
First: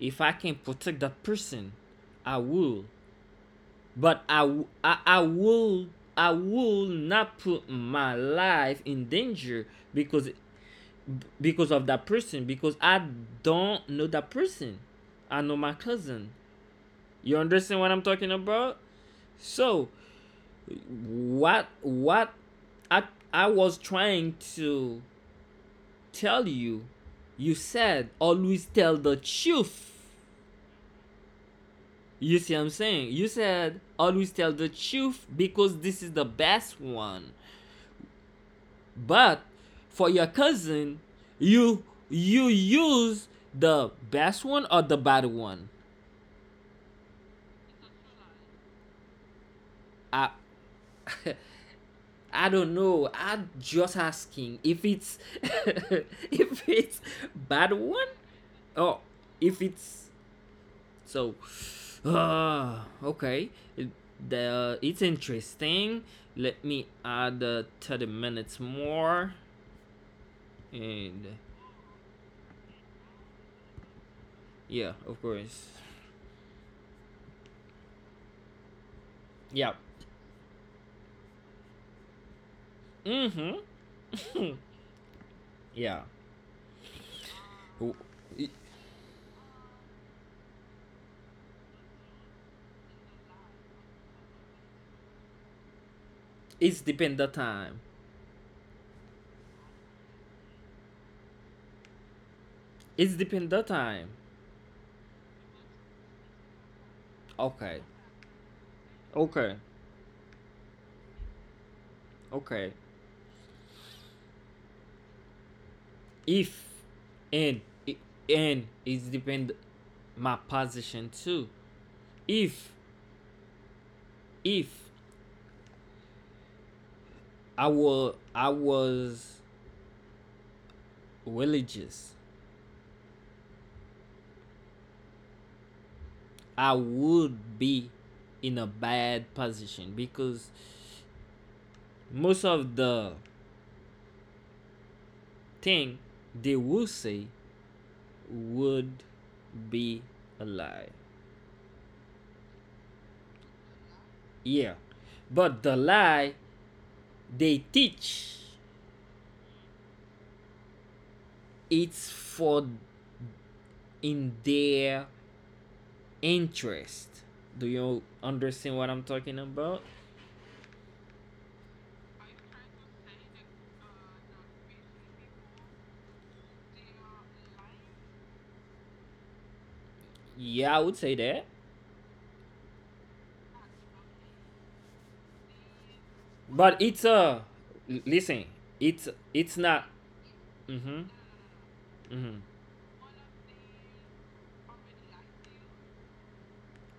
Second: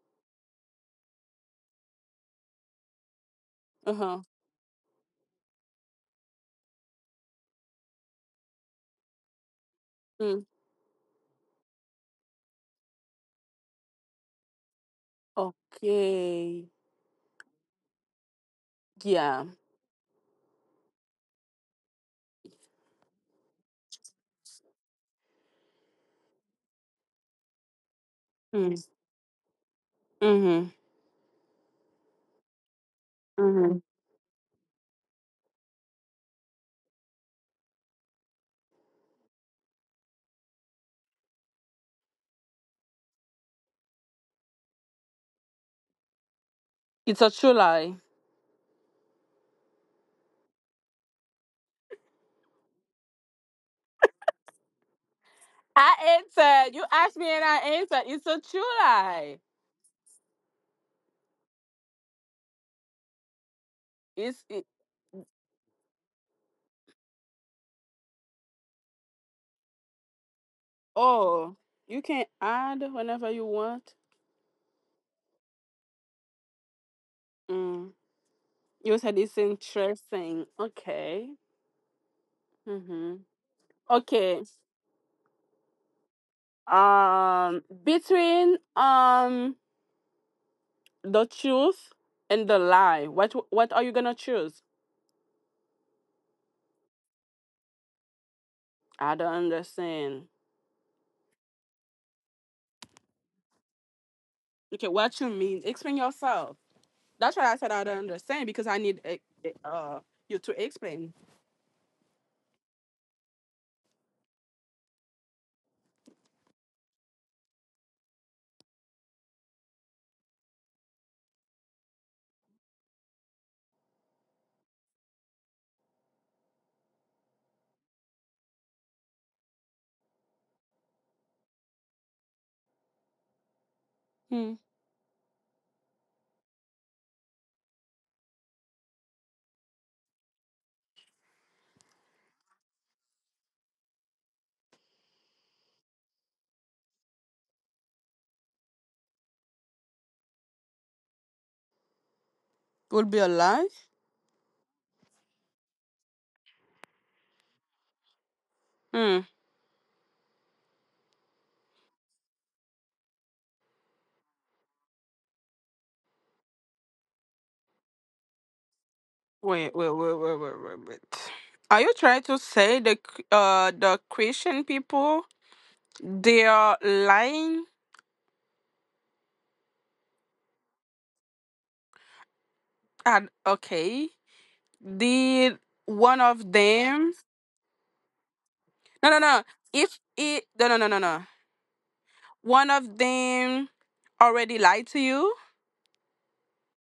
Speaker 1: if I can protect the person, I will.
Speaker 2: Uh huh.
Speaker 1: But I, w- I, I will I will not put my life in danger because because of that person, because I don't know that person. I know my cousin.
Speaker 2: Okay.
Speaker 1: You understand what I'm talking about?
Speaker 2: Yeah.
Speaker 1: So what what I I was trying to tell you, you said always
Speaker 2: Mm.
Speaker 1: tell the truth.
Speaker 2: Mhm.
Speaker 1: You see what I'm saying? You said
Speaker 2: Mhm.
Speaker 1: always tell the truth because this is the best one. But for your cousin, you you use the best one or the bad one.
Speaker 2: It's a true lie.
Speaker 1: I [laughs] I don't know. I'm just asking if it's [laughs]
Speaker 2: I answered. You
Speaker 1: if
Speaker 2: asked
Speaker 1: it's
Speaker 2: me and I
Speaker 1: bad
Speaker 2: answered.
Speaker 1: one. One
Speaker 2: It's a true
Speaker 1: oh
Speaker 2: lie.
Speaker 1: if it's so [sighs] uh, okay. It-
Speaker 2: It's it,
Speaker 1: the it's interesting. Let me add uh, thirty minutes more. And
Speaker 2: oh, you can add whenever you want.
Speaker 1: Yeah, of course.
Speaker 2: Mm. You said it's
Speaker 1: Yeah.
Speaker 2: interesting. Okay. Mhm. Okay.
Speaker 1: Mm-hmm. [laughs] Yeah.
Speaker 2: Um,
Speaker 1: W-
Speaker 2: between
Speaker 1: it,
Speaker 2: um the truth and the lie, what what are you gonna choose?
Speaker 1: it's depend the time.
Speaker 2: I don't understand.
Speaker 1: It's depend the time.
Speaker 2: Okay, what you mean? Explain yourself. That's why I said
Speaker 1: Okay.
Speaker 2: I don't understand because I need eh, eh,
Speaker 1: Okay.
Speaker 2: uh you to explain.
Speaker 1: Okay. If and and it depend my position too. If if i were I was religious,
Speaker 2: Hmm.
Speaker 1: I would be in a bad position because most of the thing they would say would be a lie.
Speaker 2: Would be a lie?
Speaker 1: Yeah. But the lie they teach,
Speaker 2: Hmm.
Speaker 1: it's for in their interest. Do you understand what I'm talking
Speaker 2: Wait,
Speaker 1: about?
Speaker 2: wait, wait, wait, wait, wait, wait. Are you trying to say the uh the Christian people they are lying?
Speaker 1: Yeah, I would say that.
Speaker 2: And okay, did one of
Speaker 1: But it's
Speaker 2: them?
Speaker 1: a listen. It's
Speaker 2: No, no, no.
Speaker 1: it's not.
Speaker 2: If it no, no, no, no,
Speaker 1: Mm-hmm.
Speaker 2: no.
Speaker 1: Mm-hmm.
Speaker 2: One of them already lied to you.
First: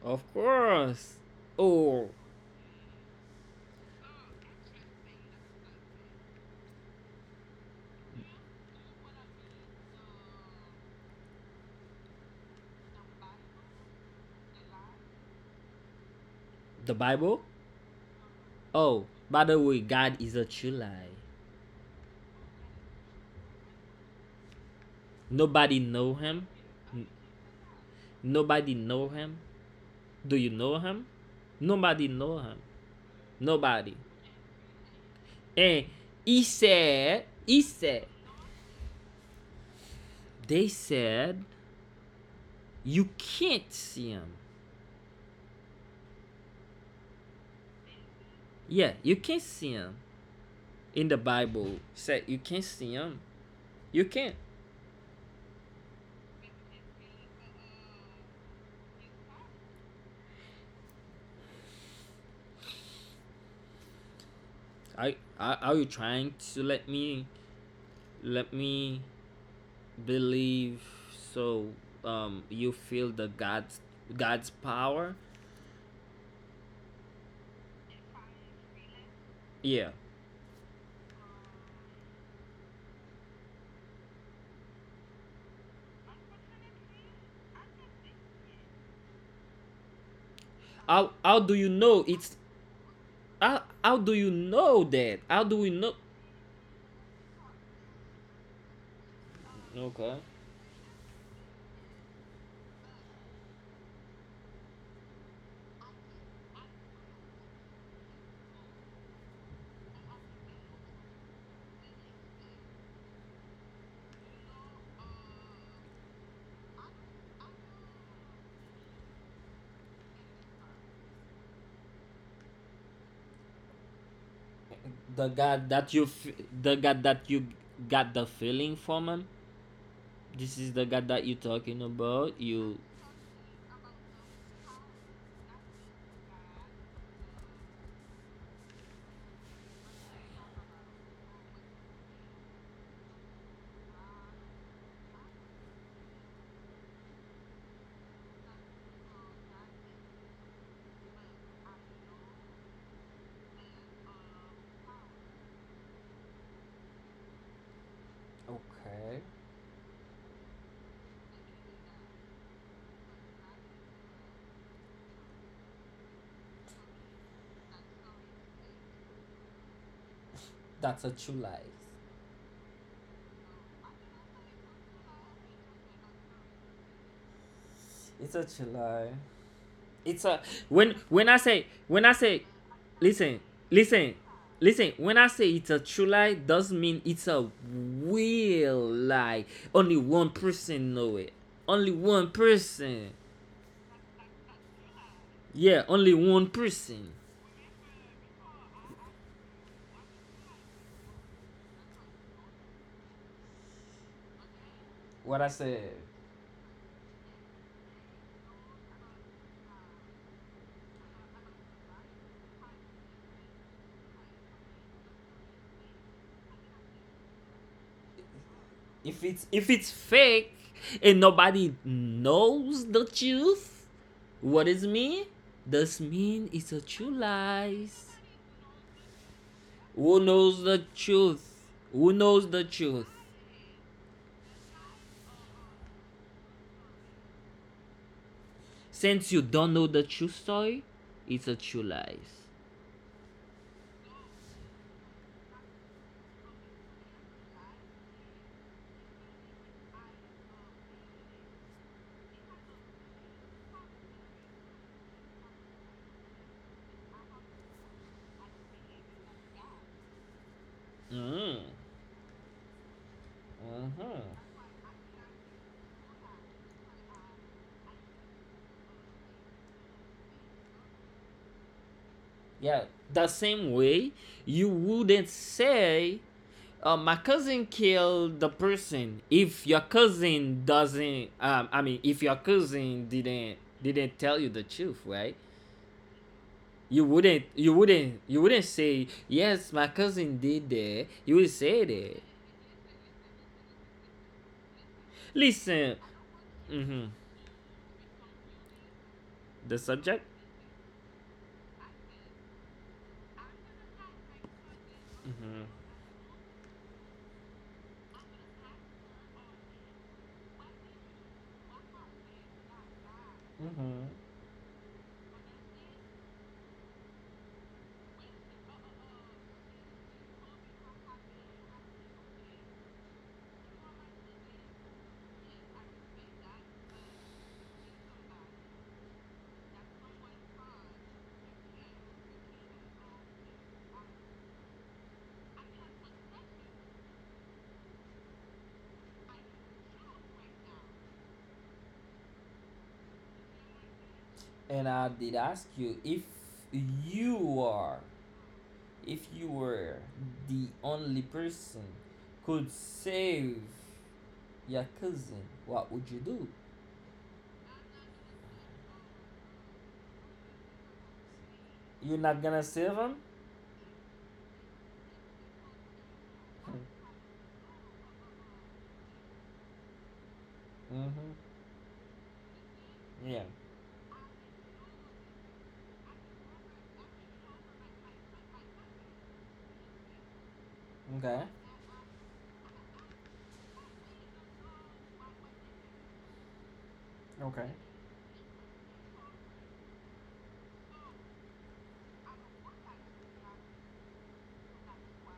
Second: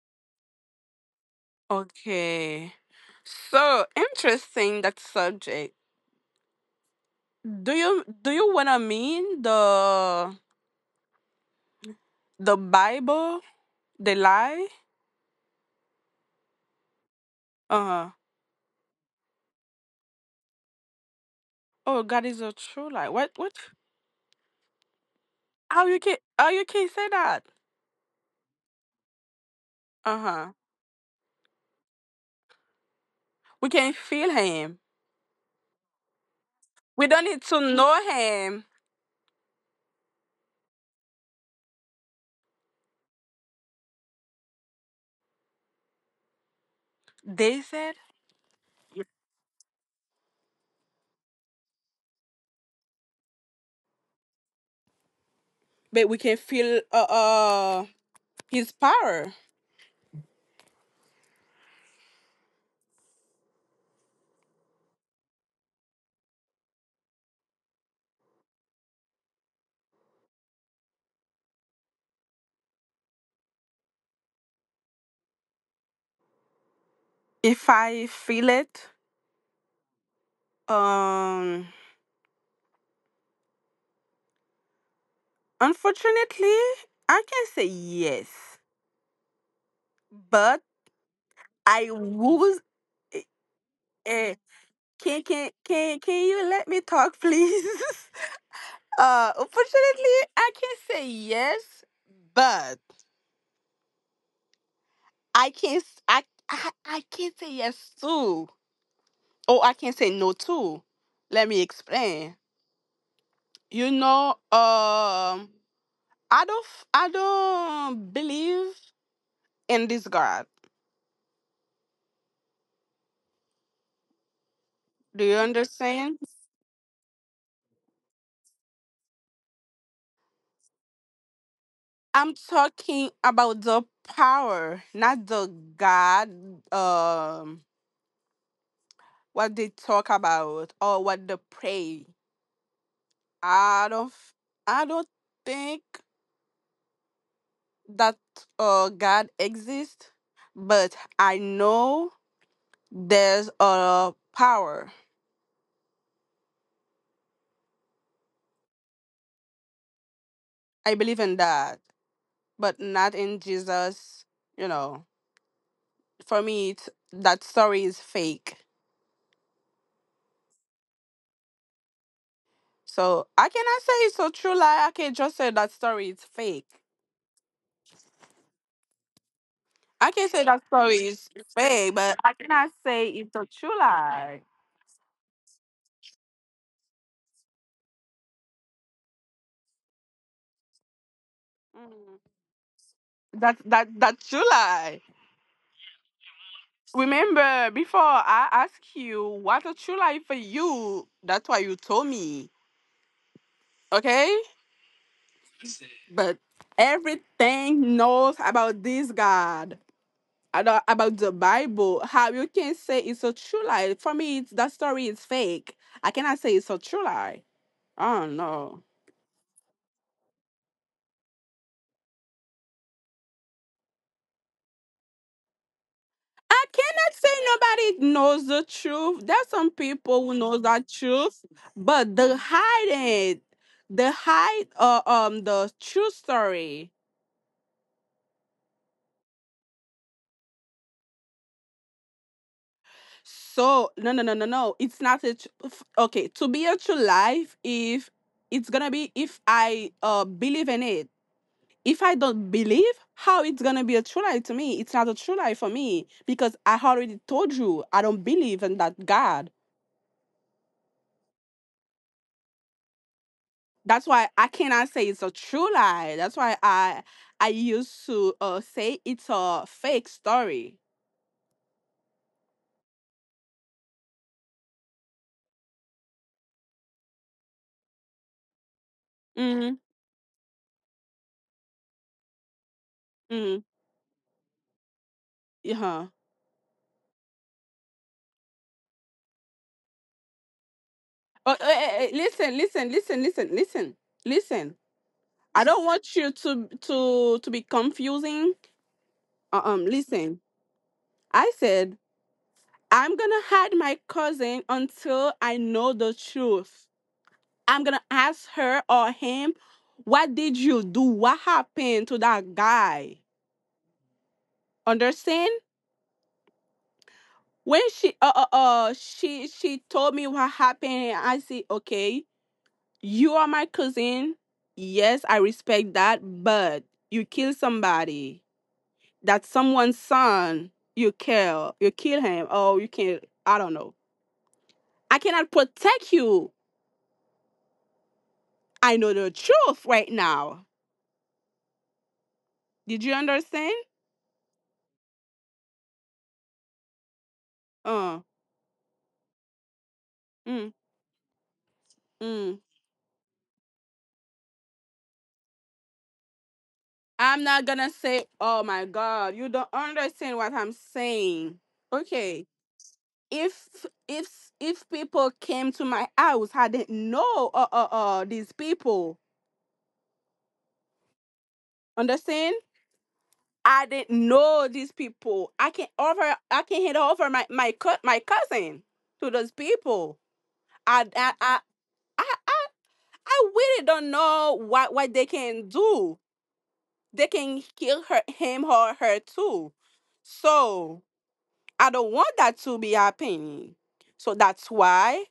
Speaker 1: Of course. Oh,
Speaker 2: Okay. So interesting that subject. Do you do you wanna mean the the Bible, the lie?
Speaker 1: the Bible.
Speaker 2: Uh huh.
Speaker 1: Oh, by the way, God is a true lie.
Speaker 2: Oh, God is a true lie. What what?
Speaker 1: Nobody
Speaker 2: How you
Speaker 1: know
Speaker 2: can
Speaker 1: him.
Speaker 2: how you can
Speaker 1: N-
Speaker 2: say that?
Speaker 1: Nobody know him.
Speaker 2: Uh
Speaker 1: Do you
Speaker 2: huh.
Speaker 1: know him? Nobody know him.
Speaker 2: We can
Speaker 1: Nobody.
Speaker 2: feel Him.
Speaker 1: And he
Speaker 2: We
Speaker 1: said,
Speaker 2: don't need
Speaker 1: he
Speaker 2: to
Speaker 1: said,
Speaker 2: know Him.
Speaker 1: they said, you can't see him.
Speaker 2: They said,
Speaker 1: Yeah, you can see him in the Bible. Said you can see him. You can.
Speaker 2: but we can feel uh, uh His power.
Speaker 1: I are, are you trying to let me let me believe, so um you feel the God's God's power?
Speaker 2: If I feel it,
Speaker 1: Yeah.
Speaker 2: um, unfortunately, I can say yes, but
Speaker 1: How how do you
Speaker 2: I
Speaker 1: know it's
Speaker 2: was. Eh,
Speaker 1: how, how do you
Speaker 2: eh,
Speaker 1: know that?
Speaker 2: can
Speaker 1: How
Speaker 2: can
Speaker 1: do we know?
Speaker 2: can can you let me talk, please? [laughs] Uh,
Speaker 1: Okay.
Speaker 2: unfortunately, I can't say yes, but I can't s- I I, I can't say yes too. Oh, I can't say no too. Let me explain. You know, um, I don't f- I don't believe in this God. Do
Speaker 1: The
Speaker 2: you
Speaker 1: God that you
Speaker 2: understand?
Speaker 1: f- the God that you got the feeling from him. This is the God that you talking
Speaker 2: I'm
Speaker 1: about. You
Speaker 2: talking about the power, not the God. Um. What they talk about or what they pray. I don't f- I don't think that uh God exists, but I know there's a power.
Speaker 1: okay.
Speaker 2: I believe in that, but not in Jesus, you know. For me it's, that story is fake.
Speaker 1: That's a true lie.
Speaker 2: So I cannot say it's a true lie. I can just say that story is fake.
Speaker 1: It's a true lie.
Speaker 2: I
Speaker 1: It's
Speaker 2: can
Speaker 1: a
Speaker 2: say that
Speaker 1: when
Speaker 2: story
Speaker 1: when
Speaker 2: is
Speaker 1: I say
Speaker 2: fake,
Speaker 1: when I
Speaker 2: but I
Speaker 1: say
Speaker 2: cannot say it's
Speaker 1: listen,
Speaker 2: a true
Speaker 1: listen,
Speaker 2: lie.
Speaker 1: listen, when I say it's a true lie doesn't mean it's a real lie. Only one person know it. Only
Speaker 2: Mm.
Speaker 1: one person.
Speaker 2: That that that's true lie.
Speaker 1: Yeah, only one person.
Speaker 2: Remember, before I asked you what a true lie for you, that's why you told me. Okay?
Speaker 1: What I said.
Speaker 2: But everything knows about this God. ado- About the Bible, how you can say it's a true lie. For me, it's, that story is fake. I cannot say it's a true lie. Oh no.
Speaker 1: If it's If it's fake and nobody knows the truth, what is mean? Does mean
Speaker 2: I
Speaker 1: it's a true
Speaker 2: cannot say
Speaker 1: lies.
Speaker 2: nobody knows the truth. There's some
Speaker 1: Who
Speaker 2: people who
Speaker 1: knows
Speaker 2: knows
Speaker 1: the
Speaker 2: that truth,
Speaker 1: truth? Who
Speaker 2: but the
Speaker 1: knows the
Speaker 2: hide
Speaker 1: truth?
Speaker 2: it. They hide uh, um the true story.
Speaker 1: Since you don't know the true story, it's a true lies.
Speaker 2: So no no no no no, it's not a tr- f- okay to be a true life if it's gonna be if I uh believe in it. If I don't believe, how it's gonna be a true life to me? It's not a true life for me because I already told you I don't believe in that God.
Speaker 1: Mm.
Speaker 2: That's
Speaker 1: Huh.
Speaker 2: why I cannot say it's a true lie. That's why I I used to uh say it's a fake story.
Speaker 1: Yeah, the same way you wouldn't say, uh, "My cousin killed the person." If your
Speaker 2: Mm-hmm.
Speaker 1: cousin doesn't, um, I mean, if your cousin didn't
Speaker 2: Mm-hmm.
Speaker 1: didn't tell you the truth, right?
Speaker 2: Yeah.
Speaker 1: You wouldn't, you wouldn't, you wouldn't say, "Yes, my cousin did that." You would
Speaker 2: Uh, uh,
Speaker 1: say
Speaker 2: uh,
Speaker 1: that.
Speaker 2: listen, listen, listen, listen, listen, listen. I
Speaker 1: Listen.
Speaker 2: don't want you to
Speaker 1: Hmm.
Speaker 2: to to be confusing. Uh,
Speaker 1: The
Speaker 2: um,
Speaker 1: subject.
Speaker 2: listen. I said I'm gonna hide my cousin until
Speaker 1: Hmm.
Speaker 2: I know the truth. I'm gonna ask her or him, what did you do? What happened to that guy? Understand? When she uh, uh uh she she told me what happened, and I said, okay, you are my cousin, yes, I respect that, but you kill somebody. That's someone's son. You kill you kill him. Oh, you can, I don't know, I cannot protect you. I know the truth right now. Did you understand?
Speaker 1: And I did ask you if you are,
Speaker 2: uh
Speaker 1: if you were the
Speaker 2: mm,
Speaker 1: only person
Speaker 2: mm.
Speaker 1: could save your cousin, what would you do?
Speaker 2: I'm not gonna say, oh my God, you don't understand what I'm saying.
Speaker 1: You're not
Speaker 2: Okay,
Speaker 1: gonna save him?
Speaker 2: if if if people came to my house, I didn't know uh uh, uh these people.
Speaker 1: Mm-hmm.
Speaker 2: Understand?
Speaker 1: Yeah.
Speaker 2: I didn't know these people. I can over I can hand over my my co- my cousin to those people. I I
Speaker 1: Okay.
Speaker 2: I I, I, I really don't know what what they can do. They
Speaker 1: Okay.
Speaker 2: can kill her him or her too. So I don't want that to be happening. So that's why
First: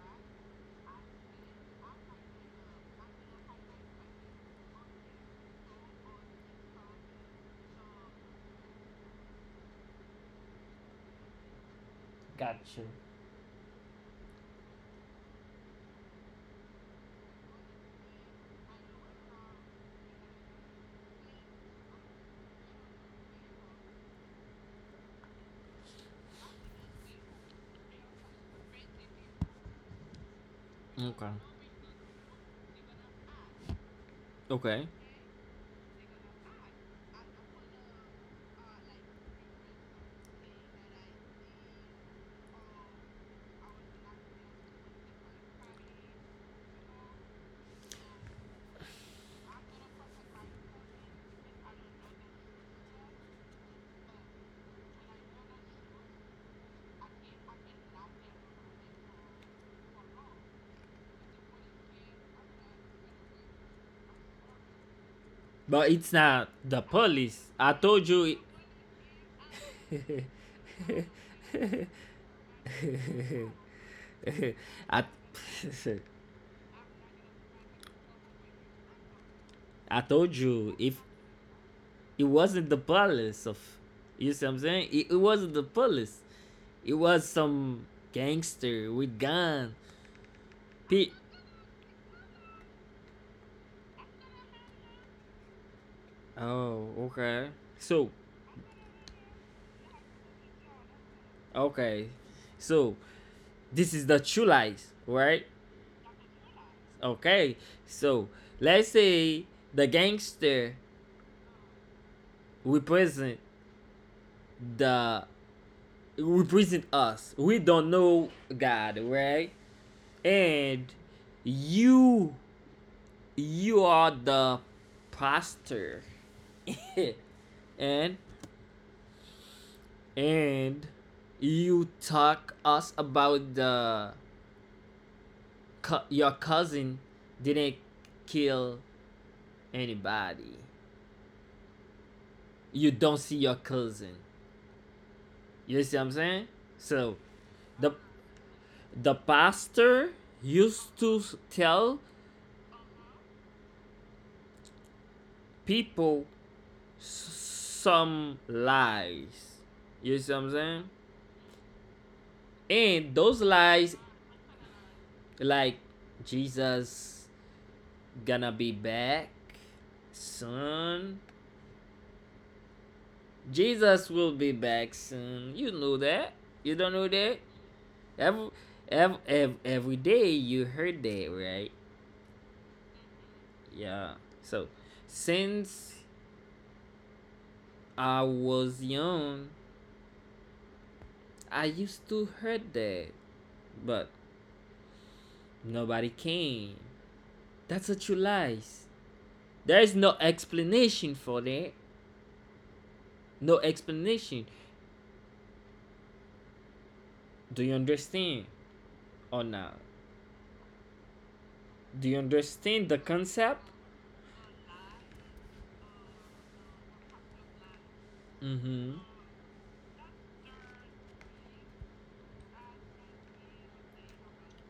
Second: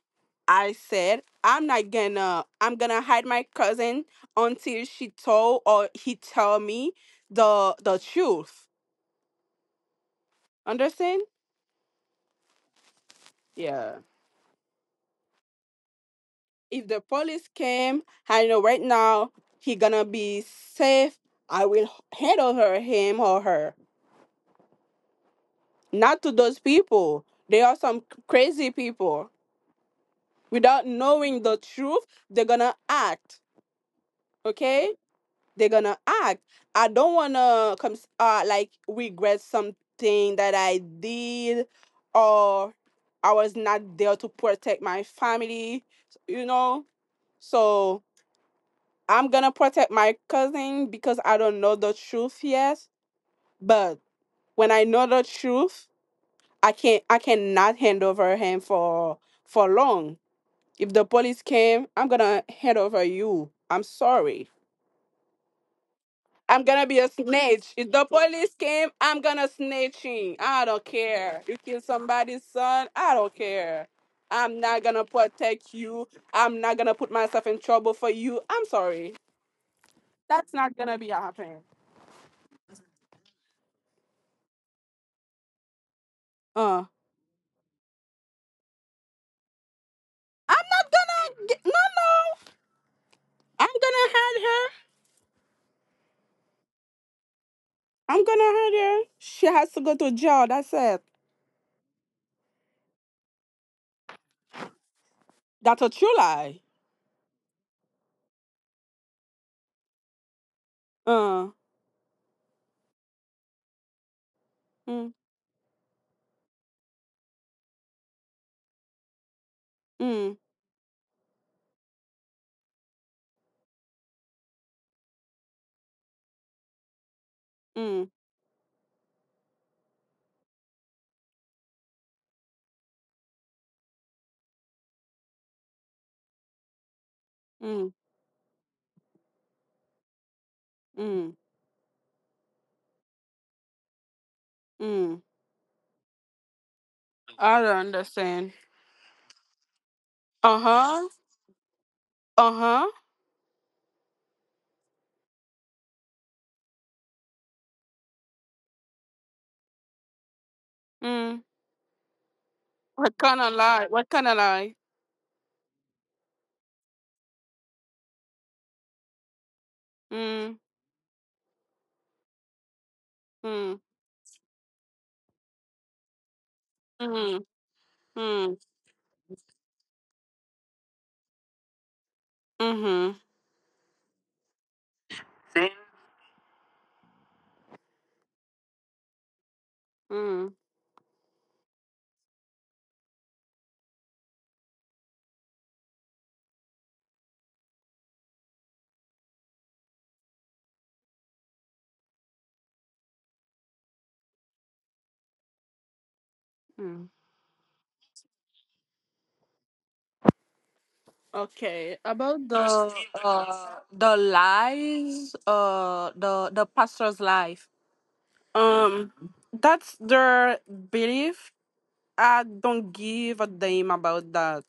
Speaker 2: I said I'm not gonna I'm gonna hide my cousin until she told or he tell me the the truth. Understand?
Speaker 1: Gotcha.
Speaker 2: Yeah. If the police came, I know right now he gonna be safe. I will hand over him or her. Not to those people. They are some crazy people. Without
Speaker 1: Okay.
Speaker 2: knowing the truth, they're gonna act.
Speaker 1: Okay.
Speaker 2: Okay? They're gonna act. I don't wanna come uh like regret something that I did, or I was not there to protect my family, you know. So I'm gonna protect my cousin because I don't know the truth yet. But when I know the truth, I can't I cannot hand over him for for long. If the police came, I'm gonna hand over you. I'm sorry.
Speaker 1: But it's not
Speaker 2: I'm
Speaker 1: the
Speaker 2: gonna be a
Speaker 1: police.
Speaker 2: snitch.
Speaker 1: I
Speaker 2: If the
Speaker 1: told you.
Speaker 2: police came, I'm gonna snitch him. I don't
Speaker 1: it-
Speaker 2: care. You kill somebody's son, I don't care. I'm
Speaker 1: [laughs]
Speaker 2: not gonna
Speaker 1: I,
Speaker 2: protect you.
Speaker 1: [laughs]
Speaker 2: I'm not gonna put myself in trouble for you. I'm sorry.
Speaker 1: I told
Speaker 2: That's not
Speaker 1: you
Speaker 2: gonna
Speaker 1: if
Speaker 2: be happening.
Speaker 1: it wasn't the police of you see what I'm saying? It, it wasn't the police.
Speaker 2: Uh,
Speaker 1: It was some gangster with gun.
Speaker 2: I'm not
Speaker 1: P
Speaker 2: gonna. Get, no, no. I'm gonna hurt her.
Speaker 1: oh, okay. So
Speaker 2: I'm gonna hurt her. She has to go to jail. That's it.
Speaker 1: okay. So this is the true lies, right?
Speaker 2: That's a true lie.
Speaker 1: Okay. So let's say the gangster
Speaker 2: Uh,
Speaker 1: represent
Speaker 2: mm,
Speaker 1: the represent us. We don't know God, right?
Speaker 2: mm,
Speaker 1: And you you are the pastor. [laughs]
Speaker 2: mm,
Speaker 1: and and you talk us about the cu- your cousin didn't
Speaker 2: mm,
Speaker 1: kill anybody.
Speaker 2: mm,
Speaker 1: You don't see your cousin.
Speaker 2: mm.
Speaker 1: You see what I'm saying? So
Speaker 2: I don't
Speaker 1: the
Speaker 2: understand.
Speaker 1: the pastor
Speaker 2: Uh
Speaker 1: used
Speaker 2: huh.
Speaker 1: to tell
Speaker 2: Uh-huh.
Speaker 1: people s- some lies. You see what I'm saying?
Speaker 2: Mm.
Speaker 1: And
Speaker 2: What kind
Speaker 1: those
Speaker 2: of lie?
Speaker 1: lies
Speaker 2: What kind of lie?
Speaker 1: like Jesus gonna be back
Speaker 2: Mm.
Speaker 1: soon.
Speaker 2: Mm.
Speaker 1: Jesus will be back soon. You know that. You don't know that.
Speaker 2: Mm. Mm.
Speaker 1: Every
Speaker 2: Mm.
Speaker 1: every, every, every day you heard that, right?
Speaker 2: Mhm.
Speaker 1: Yeah. So since I was young,
Speaker 2: Mm.
Speaker 1: I used to heard that, but nobody came. That's a true lies. There is no explanation for that. No explanation.
Speaker 2: Mm.
Speaker 1: Do you understand? Or not?
Speaker 2: Okay.
Speaker 1: Do you
Speaker 2: About the
Speaker 1: understand the concept?
Speaker 2: uh the lies, uh the the pastor's life.
Speaker 1: Mm-hmm.
Speaker 2: Um that's their belief. I don't give a damn about that.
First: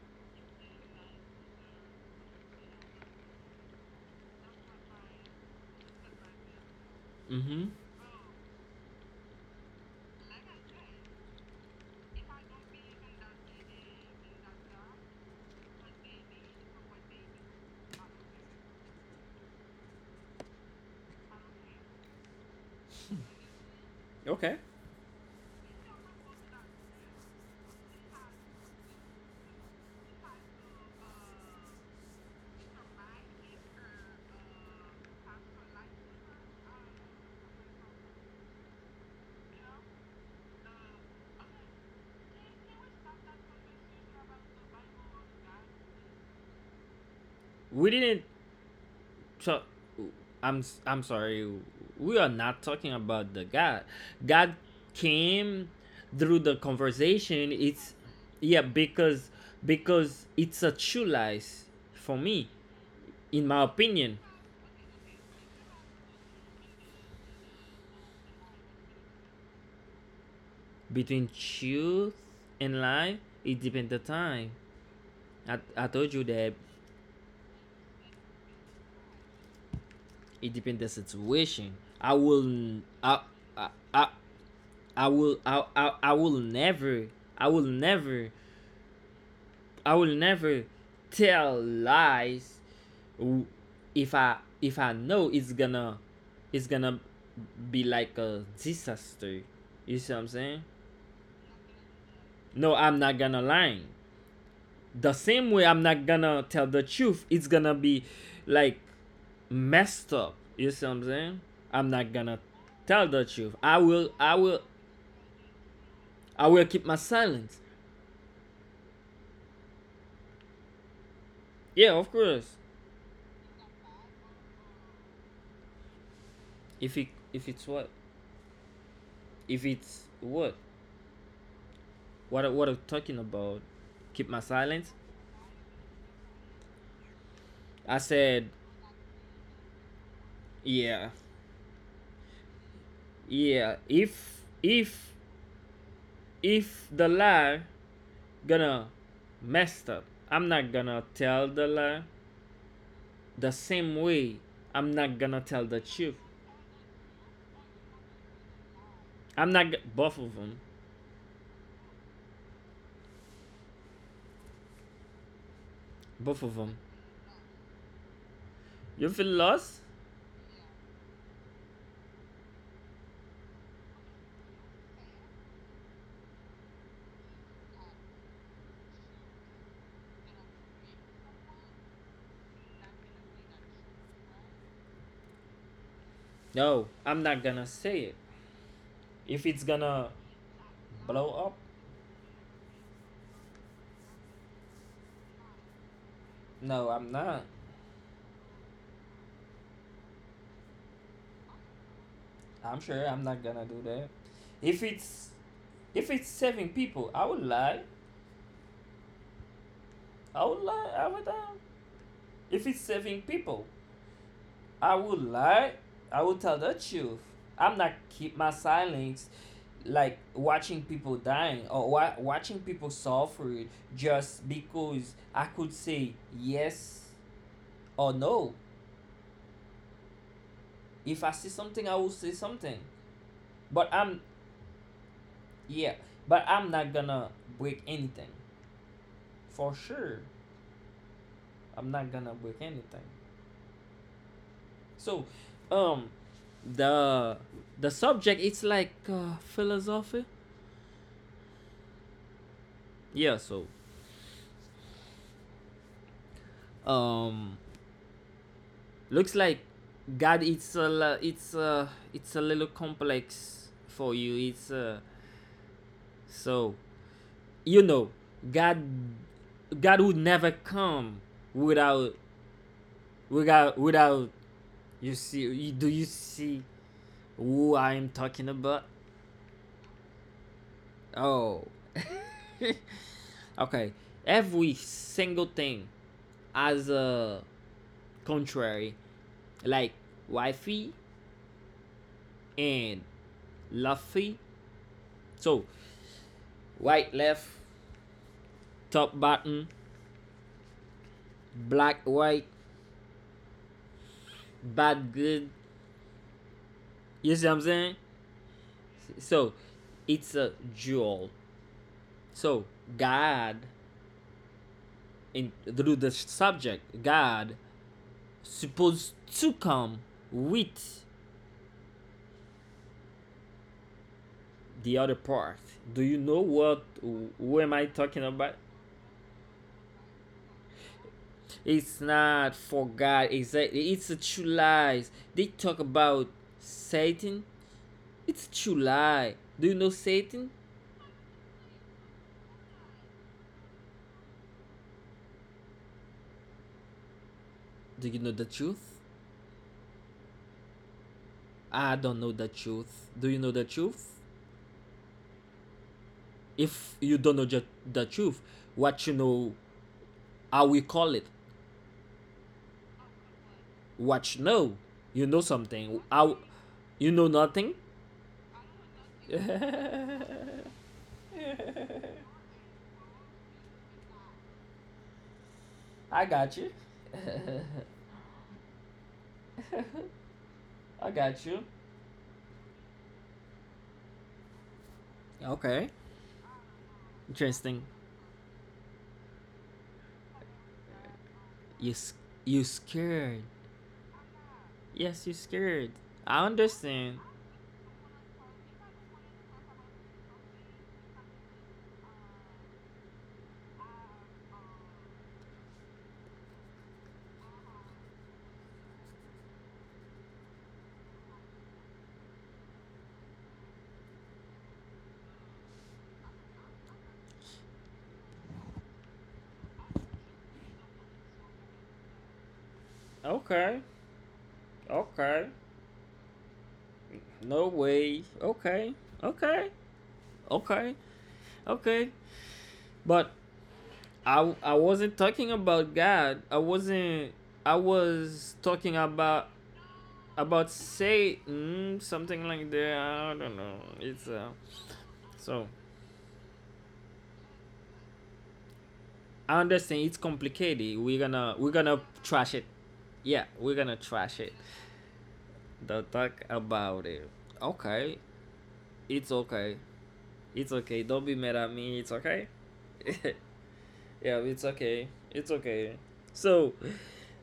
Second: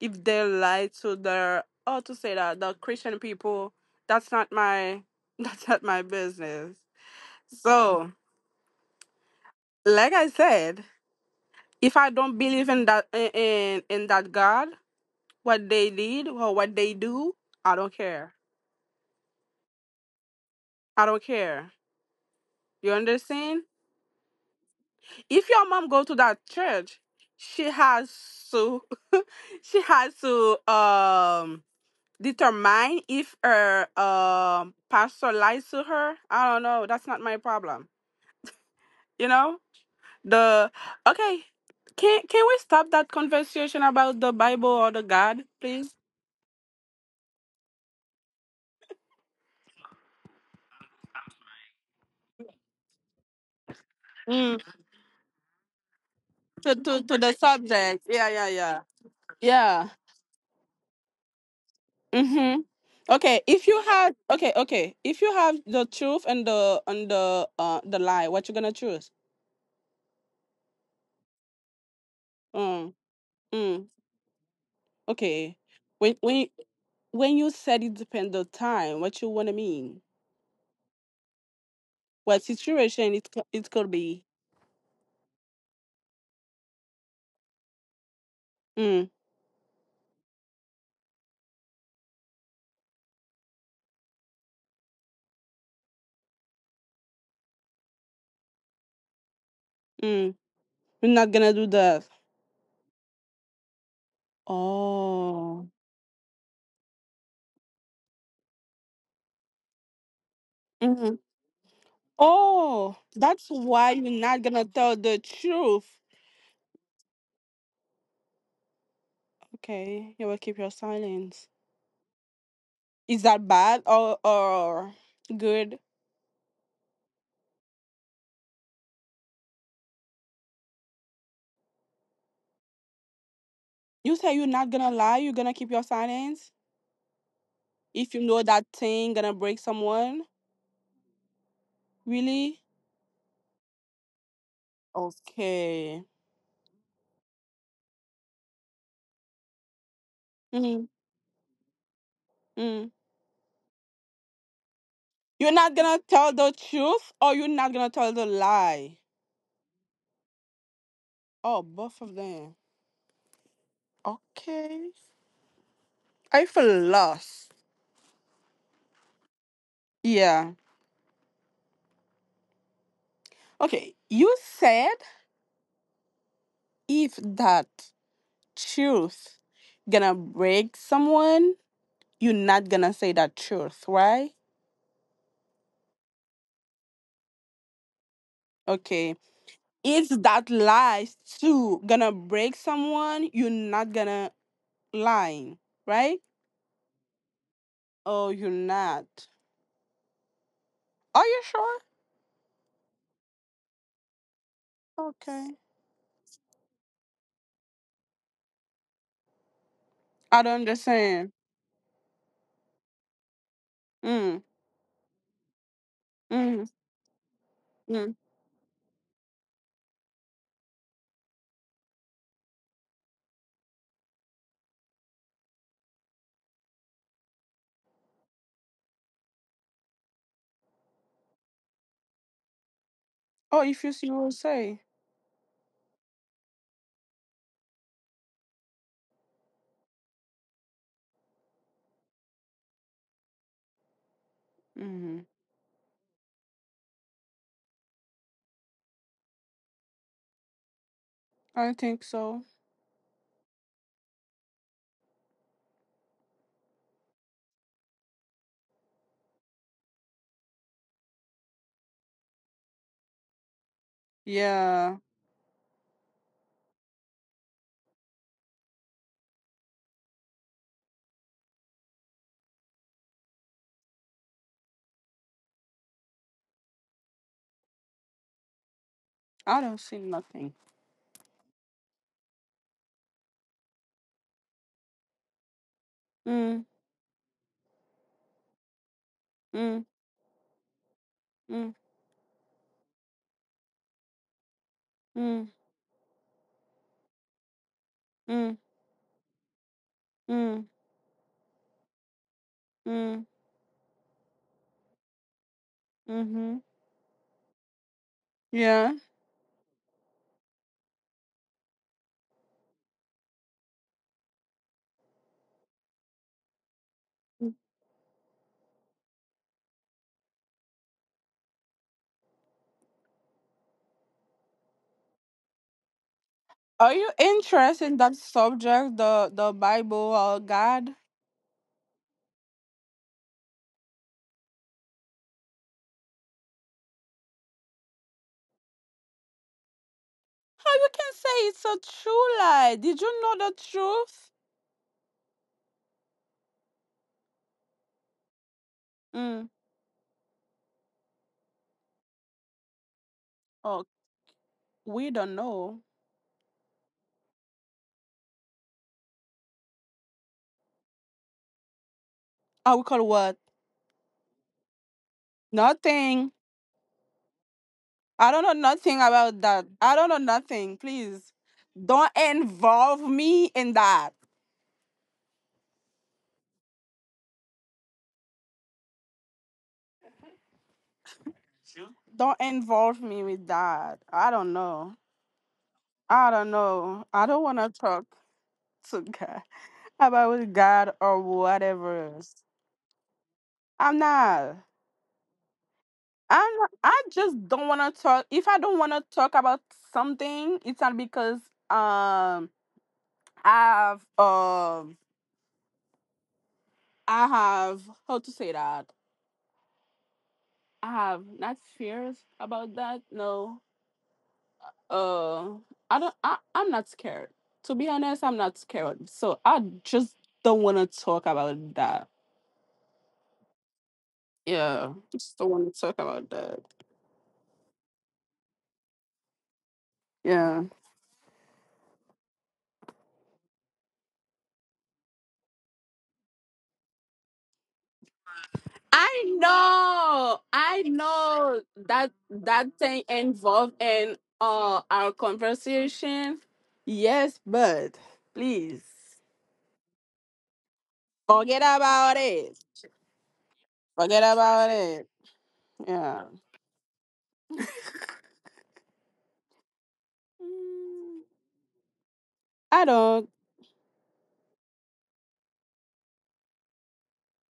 Speaker 2: If they lie to their, oh, to say that the Christian people, that's not my [laughs] that's not my business.
Speaker 1: Mm-hmm.
Speaker 2: So like I said, if I don't believe in that, in in in that God, what they did or what they do, I don't care. I don't care. You understand?
Speaker 1: Okay.
Speaker 2: If your mom go to that church, she has to [laughs] she has to um determine if her um pastor lies to her. I don't know. That's not my problem. You know? The Okay. Can can we stop that conversation about the Bible or the God, please?
Speaker 1: We didn't talk. I'm i I'm sorry. We are not talking about the God.
Speaker 2: Mm.
Speaker 1: God came through the
Speaker 2: to, to, to the
Speaker 1: conversation. It's
Speaker 2: subject. Yeah, yeah,
Speaker 1: yeah,
Speaker 2: yeah.
Speaker 1: because
Speaker 2: Yeah.
Speaker 1: because it's a true lies for me,
Speaker 2: Mm-hmm. Okay,
Speaker 1: in
Speaker 2: if
Speaker 1: my
Speaker 2: you had
Speaker 1: opinion.
Speaker 2: okay, okay. If you have the truth and the and the uh the lie, what you gonna choose?
Speaker 1: Between truth and
Speaker 2: Mm.
Speaker 1: lie, it
Speaker 2: Mm.
Speaker 1: depends the time.
Speaker 2: Okay.
Speaker 1: I, I
Speaker 2: When
Speaker 1: told you
Speaker 2: when
Speaker 1: that
Speaker 2: when you said it depends on time, what you wanna mean?
Speaker 1: it depends the situation. I
Speaker 2: What
Speaker 1: will
Speaker 2: situation
Speaker 1: I
Speaker 2: it co- it
Speaker 1: I
Speaker 2: could
Speaker 1: I,
Speaker 2: be?
Speaker 1: I will I, I I will never I will never
Speaker 2: Mm.
Speaker 1: I will never tell lies if I if I know it's gonna it's gonna be like a disaster. You see what
Speaker 2: Mm.
Speaker 1: I'm saying?
Speaker 2: We're not gonna do that.
Speaker 1: No, I'm not gonna lie. The same
Speaker 2: Oh.
Speaker 1: way I'm not gonna tell the truth, it's gonna be like messed up. You see what I'm
Speaker 2: Mm-hmm.
Speaker 1: saying? I'm not gonna
Speaker 2: Oh,
Speaker 1: tell the
Speaker 2: that's
Speaker 1: truth. I
Speaker 2: why you're
Speaker 1: will I
Speaker 2: not gonna
Speaker 1: will
Speaker 2: tell the truth.
Speaker 1: I will keep my silence.
Speaker 2: Okay, you will keep your silence.
Speaker 1: Yeah, of course.
Speaker 2: Is that bad or or good?
Speaker 1: If it if it's what if it's what what what I'm talking about,
Speaker 2: You
Speaker 1: keep
Speaker 2: say you're
Speaker 1: my
Speaker 2: not gonna
Speaker 1: silence.
Speaker 2: lie, you're gonna keep your silence.
Speaker 1: I
Speaker 2: If you know
Speaker 1: said
Speaker 2: that thing gonna break someone,
Speaker 1: yeah,
Speaker 2: really?
Speaker 1: yeah. If if
Speaker 2: Okay.
Speaker 1: If the lie gonna messed up, I'm not
Speaker 2: Mm-hmm.
Speaker 1: gonna tell the lie.
Speaker 2: Mm.
Speaker 1: The same way, I'm not gonna
Speaker 2: You're
Speaker 1: tell
Speaker 2: not
Speaker 1: the
Speaker 2: gonna
Speaker 1: truth.
Speaker 2: tell the truth or you're not gonna tell the lie.
Speaker 1: I'm not g- Both of them.
Speaker 2: Oh, both of them. Okay. I
Speaker 1: Both of
Speaker 2: feel
Speaker 1: them.
Speaker 2: lost.
Speaker 1: You feel lost?
Speaker 2: Yeah. Okay. You said if that truth gonna break someone, you're not gonna say that truth, right?
Speaker 1: No, I'm not gonna say it.
Speaker 2: Okay.
Speaker 1: If it's
Speaker 2: If
Speaker 1: gonna
Speaker 2: that lie
Speaker 1: blow up,
Speaker 2: too gonna break someone, you're not gonna lying, right?
Speaker 1: no, I'm not.
Speaker 2: Oh, you're not. Are you sure?
Speaker 1: I'm sure I'm not gonna do that. If it's
Speaker 2: Okay.
Speaker 1: if it's saving people, I would lie.
Speaker 2: I
Speaker 1: I
Speaker 2: don't
Speaker 1: would lie I
Speaker 2: understand.
Speaker 1: would time. If it's saving people,
Speaker 2: Mm,
Speaker 1: I would lie. I would tell
Speaker 2: mm,
Speaker 1: the truth. I'm not
Speaker 2: mm.
Speaker 1: keep my silence, like watching people dying or wa- watching people suffer just because I could say yes or no. If I see something, I will say something.
Speaker 2: Oh, if you
Speaker 1: But
Speaker 2: see, you
Speaker 1: I'm
Speaker 2: will say.
Speaker 1: yeah. But I'm not gonna break anything for sure. I'm not gonna book anything.
Speaker 2: Mm-hmm.
Speaker 1: So, um, the the subject it's like uh, philosophy.
Speaker 2: I think so.
Speaker 1: Yeah. So, um, looks like God. It's a li- it's a it's a little complex for you. It's
Speaker 2: Yeah,
Speaker 1: uh, so you know God. God would never come without without without you see you, do you see who I'm talking about?
Speaker 2: I don't see nothing.
Speaker 1: Oh, okay. Every single thing
Speaker 2: Mm,
Speaker 1: as a contrary,
Speaker 2: mm,
Speaker 1: like wifey
Speaker 2: mm,
Speaker 1: and lovey,
Speaker 2: mm,
Speaker 1: so white left,
Speaker 2: mm,
Speaker 1: top bottom,
Speaker 2: mm,
Speaker 1: black white,
Speaker 2: mm,
Speaker 1: bad good.
Speaker 2: mm-hmm.
Speaker 1: You see what I'm saying?
Speaker 2: Yeah.
Speaker 1: So it's a dual. So God in through the subject, God supposed to come with the other part. Do you know
Speaker 2: Are
Speaker 1: what
Speaker 2: you
Speaker 1: who am
Speaker 2: interested
Speaker 1: I
Speaker 2: in that
Speaker 1: talking about?
Speaker 2: subject, the the Bible or God?
Speaker 1: It's not for God. Exactly. It's a true lie. They talk about Satan. It's a true lie. Do you know Satan?
Speaker 2: How you can say it's a true lie? Did you know the truth?
Speaker 1: Do you know the truth?
Speaker 2: Mm.
Speaker 1: I don't know the truth. Do you know the
Speaker 2: Oh,
Speaker 1: truth?
Speaker 2: we don't know.
Speaker 1: If you don't know ju- the truth, what you know, how we call it?
Speaker 2: I we call what?
Speaker 1: What you know? You know something.
Speaker 2: Nothing.
Speaker 1: How you know nothing?
Speaker 2: I don't know nothing about that. I don't
Speaker 1: [laughs]
Speaker 2: know nothing. Please, don't involve me in that.
Speaker 1: I got you. [laughs] I got you.
Speaker 2: Don't involve me with that. I don't know.
Speaker 1: Okay.
Speaker 2: I don't know. I don't want to
Speaker 1: Interesting.
Speaker 2: talk to God [laughs] about God or
Speaker 1: You
Speaker 2: whatever.
Speaker 1: s-
Speaker 2: Else.
Speaker 1: you scared.
Speaker 2: I'm not.
Speaker 1: Yes, you scared. I
Speaker 2: I I
Speaker 1: understand.
Speaker 2: just don't want to talk. If I don't want to talk about something, it's not because um I have um I have how to say that I have not fears about that. No, uh, I don't. I I'm not scared. To be honest, I'm not scared. So I just don't want to talk about that.
Speaker 1: Okay.
Speaker 2: Yeah, I just don't
Speaker 1: Okay.
Speaker 2: want to talk about that.
Speaker 1: No way. Okay. Okay.
Speaker 2: Yeah.
Speaker 1: Okay. Okay. But I I wasn't talking about God. I wasn't I was talking
Speaker 2: I
Speaker 1: about
Speaker 2: know,
Speaker 1: about
Speaker 2: I know
Speaker 1: Satan,
Speaker 2: that
Speaker 1: something
Speaker 2: that
Speaker 1: like
Speaker 2: thing
Speaker 1: that. I don't
Speaker 2: involved
Speaker 1: know.
Speaker 2: in
Speaker 1: It's uh
Speaker 2: uh our
Speaker 1: so
Speaker 2: conversation. Yes, but please
Speaker 1: I understand it's complicated. We're gonna
Speaker 2: forget
Speaker 1: we're gonna
Speaker 2: about it.
Speaker 1: trash it. Yeah, we're gonna
Speaker 2: Forget
Speaker 1: trash it.
Speaker 2: about it.
Speaker 1: Don't
Speaker 2: Yeah.
Speaker 1: talk about it. Okay. It's okay. It's okay.
Speaker 2: Mm,
Speaker 1: Don't be mad at me. It's okay.
Speaker 2: I
Speaker 1: [laughs]
Speaker 2: don't.
Speaker 1: Yeah, it's okay. It's okay. So,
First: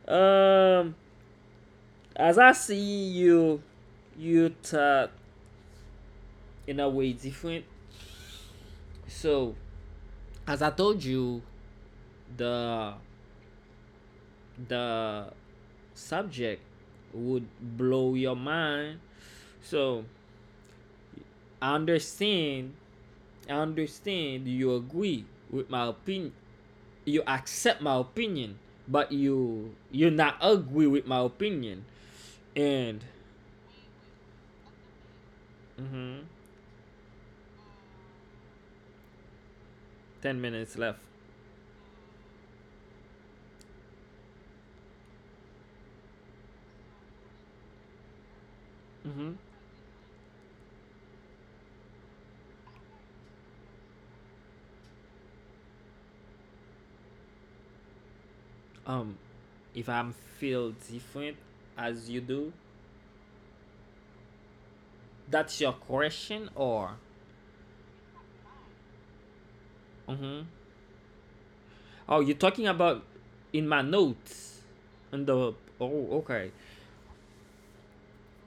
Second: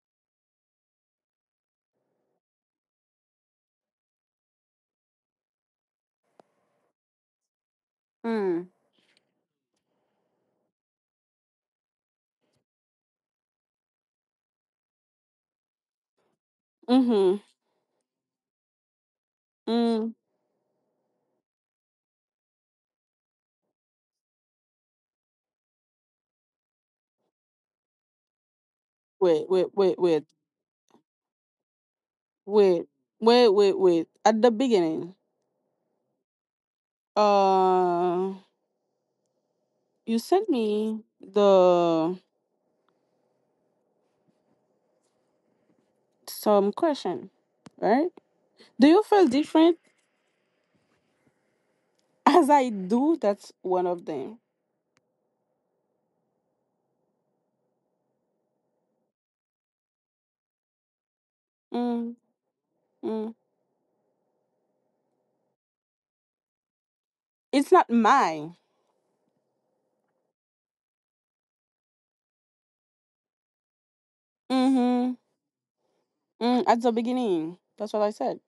Speaker 1: um, as I see you, you talk in a way different.
Speaker 2: Mm.
Speaker 1: So, as I told you, the the subject
Speaker 2: Mm-hmm.
Speaker 1: would blow your mind. So,
Speaker 2: Mm.
Speaker 1: I understand. I understand. You agree with my opinion. You accept my opinion, but
Speaker 2: Wait, wait,
Speaker 1: you
Speaker 2: wait,
Speaker 1: you
Speaker 2: wait,
Speaker 1: not agree with my opinion.
Speaker 2: wait,
Speaker 1: And
Speaker 2: wait, wait, wait. At the beginning,
Speaker 1: mhm,
Speaker 2: uh, you
Speaker 1: ten
Speaker 2: sent
Speaker 1: minutes
Speaker 2: me
Speaker 1: left.
Speaker 2: the some question, right? Do you feel
Speaker 1: Hmm.
Speaker 2: different? As I do, that's one of them.
Speaker 1: Um, if I'm feel different as
Speaker 2: Mm,
Speaker 1: you do,
Speaker 2: mm.
Speaker 1: that's your question, or
Speaker 2: It's not mine.
Speaker 1: hmm, oh, you're talking about in my notes,
Speaker 2: Hmm
Speaker 1: in the oh okay
Speaker 2: Mm, at the beginning, that's what I said.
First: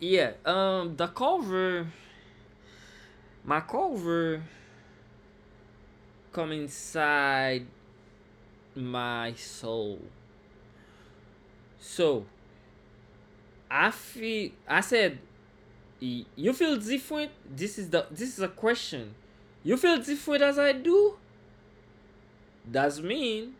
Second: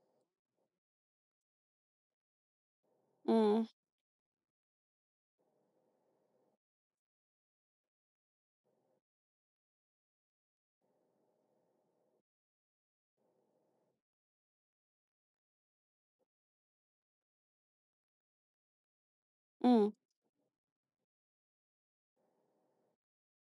Speaker 1: yeah um the cover my
Speaker 2: Mm,
Speaker 1: cover come inside my soul. So I feel I said you feel different? This is the this is a question. You
Speaker 2: mm,
Speaker 1: feel different as I do? Does mean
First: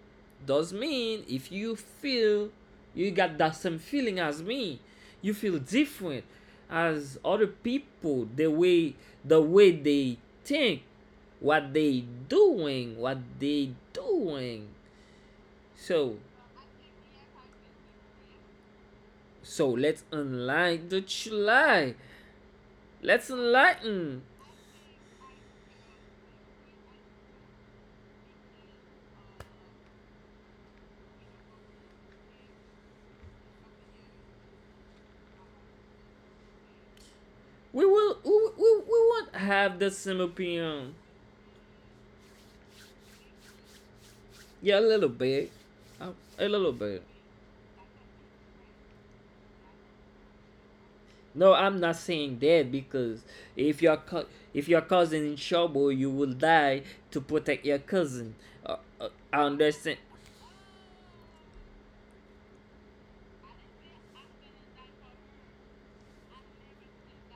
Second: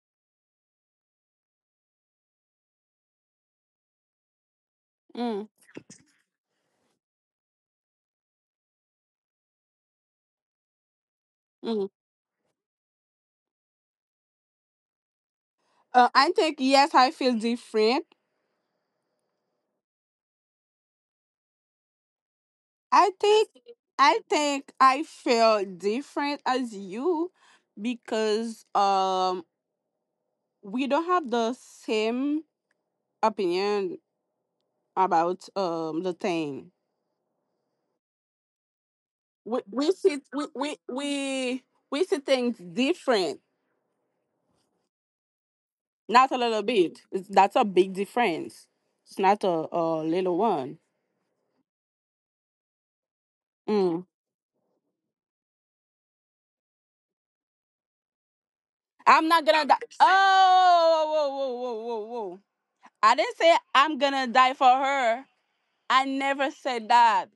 Speaker 1: does mean if you feel you got that same feeling as me, you
Speaker 2: mm,
Speaker 1: feel different as other people, the way the way they think, what
Speaker 2: mm.
Speaker 1: they doing, what they doing.
Speaker 2: Uh,
Speaker 1: So
Speaker 2: I think yes, I feel different.
Speaker 1: so let's unlike the July.
Speaker 2: I
Speaker 1: Let's
Speaker 2: think I
Speaker 1: enlighten
Speaker 2: think I feel different as you because um we don't have the same opinion about um the thing.
Speaker 1: we will. We, we, we won't
Speaker 2: We
Speaker 1: have the
Speaker 2: we see
Speaker 1: same
Speaker 2: we we
Speaker 1: opinion.
Speaker 2: we, we see things different.
Speaker 1: Yeah, a little bit. Uh,
Speaker 2: Not a
Speaker 1: A
Speaker 2: little
Speaker 1: little
Speaker 2: bit.
Speaker 1: bit.
Speaker 2: It's, that's a big difference. It's not a, a little one.
Speaker 1: No, I'm not saying that because if your
Speaker 2: Mm.
Speaker 1: co- if your cousin in trouble, you will die to protect your cousin. Uh, uh,
Speaker 2: I'm
Speaker 1: I
Speaker 2: not gonna die.
Speaker 1: understand.
Speaker 2: Oh, whoa, whoa, whoa, whoa, whoa. I didn't say I'm gonna die for her. I never said that.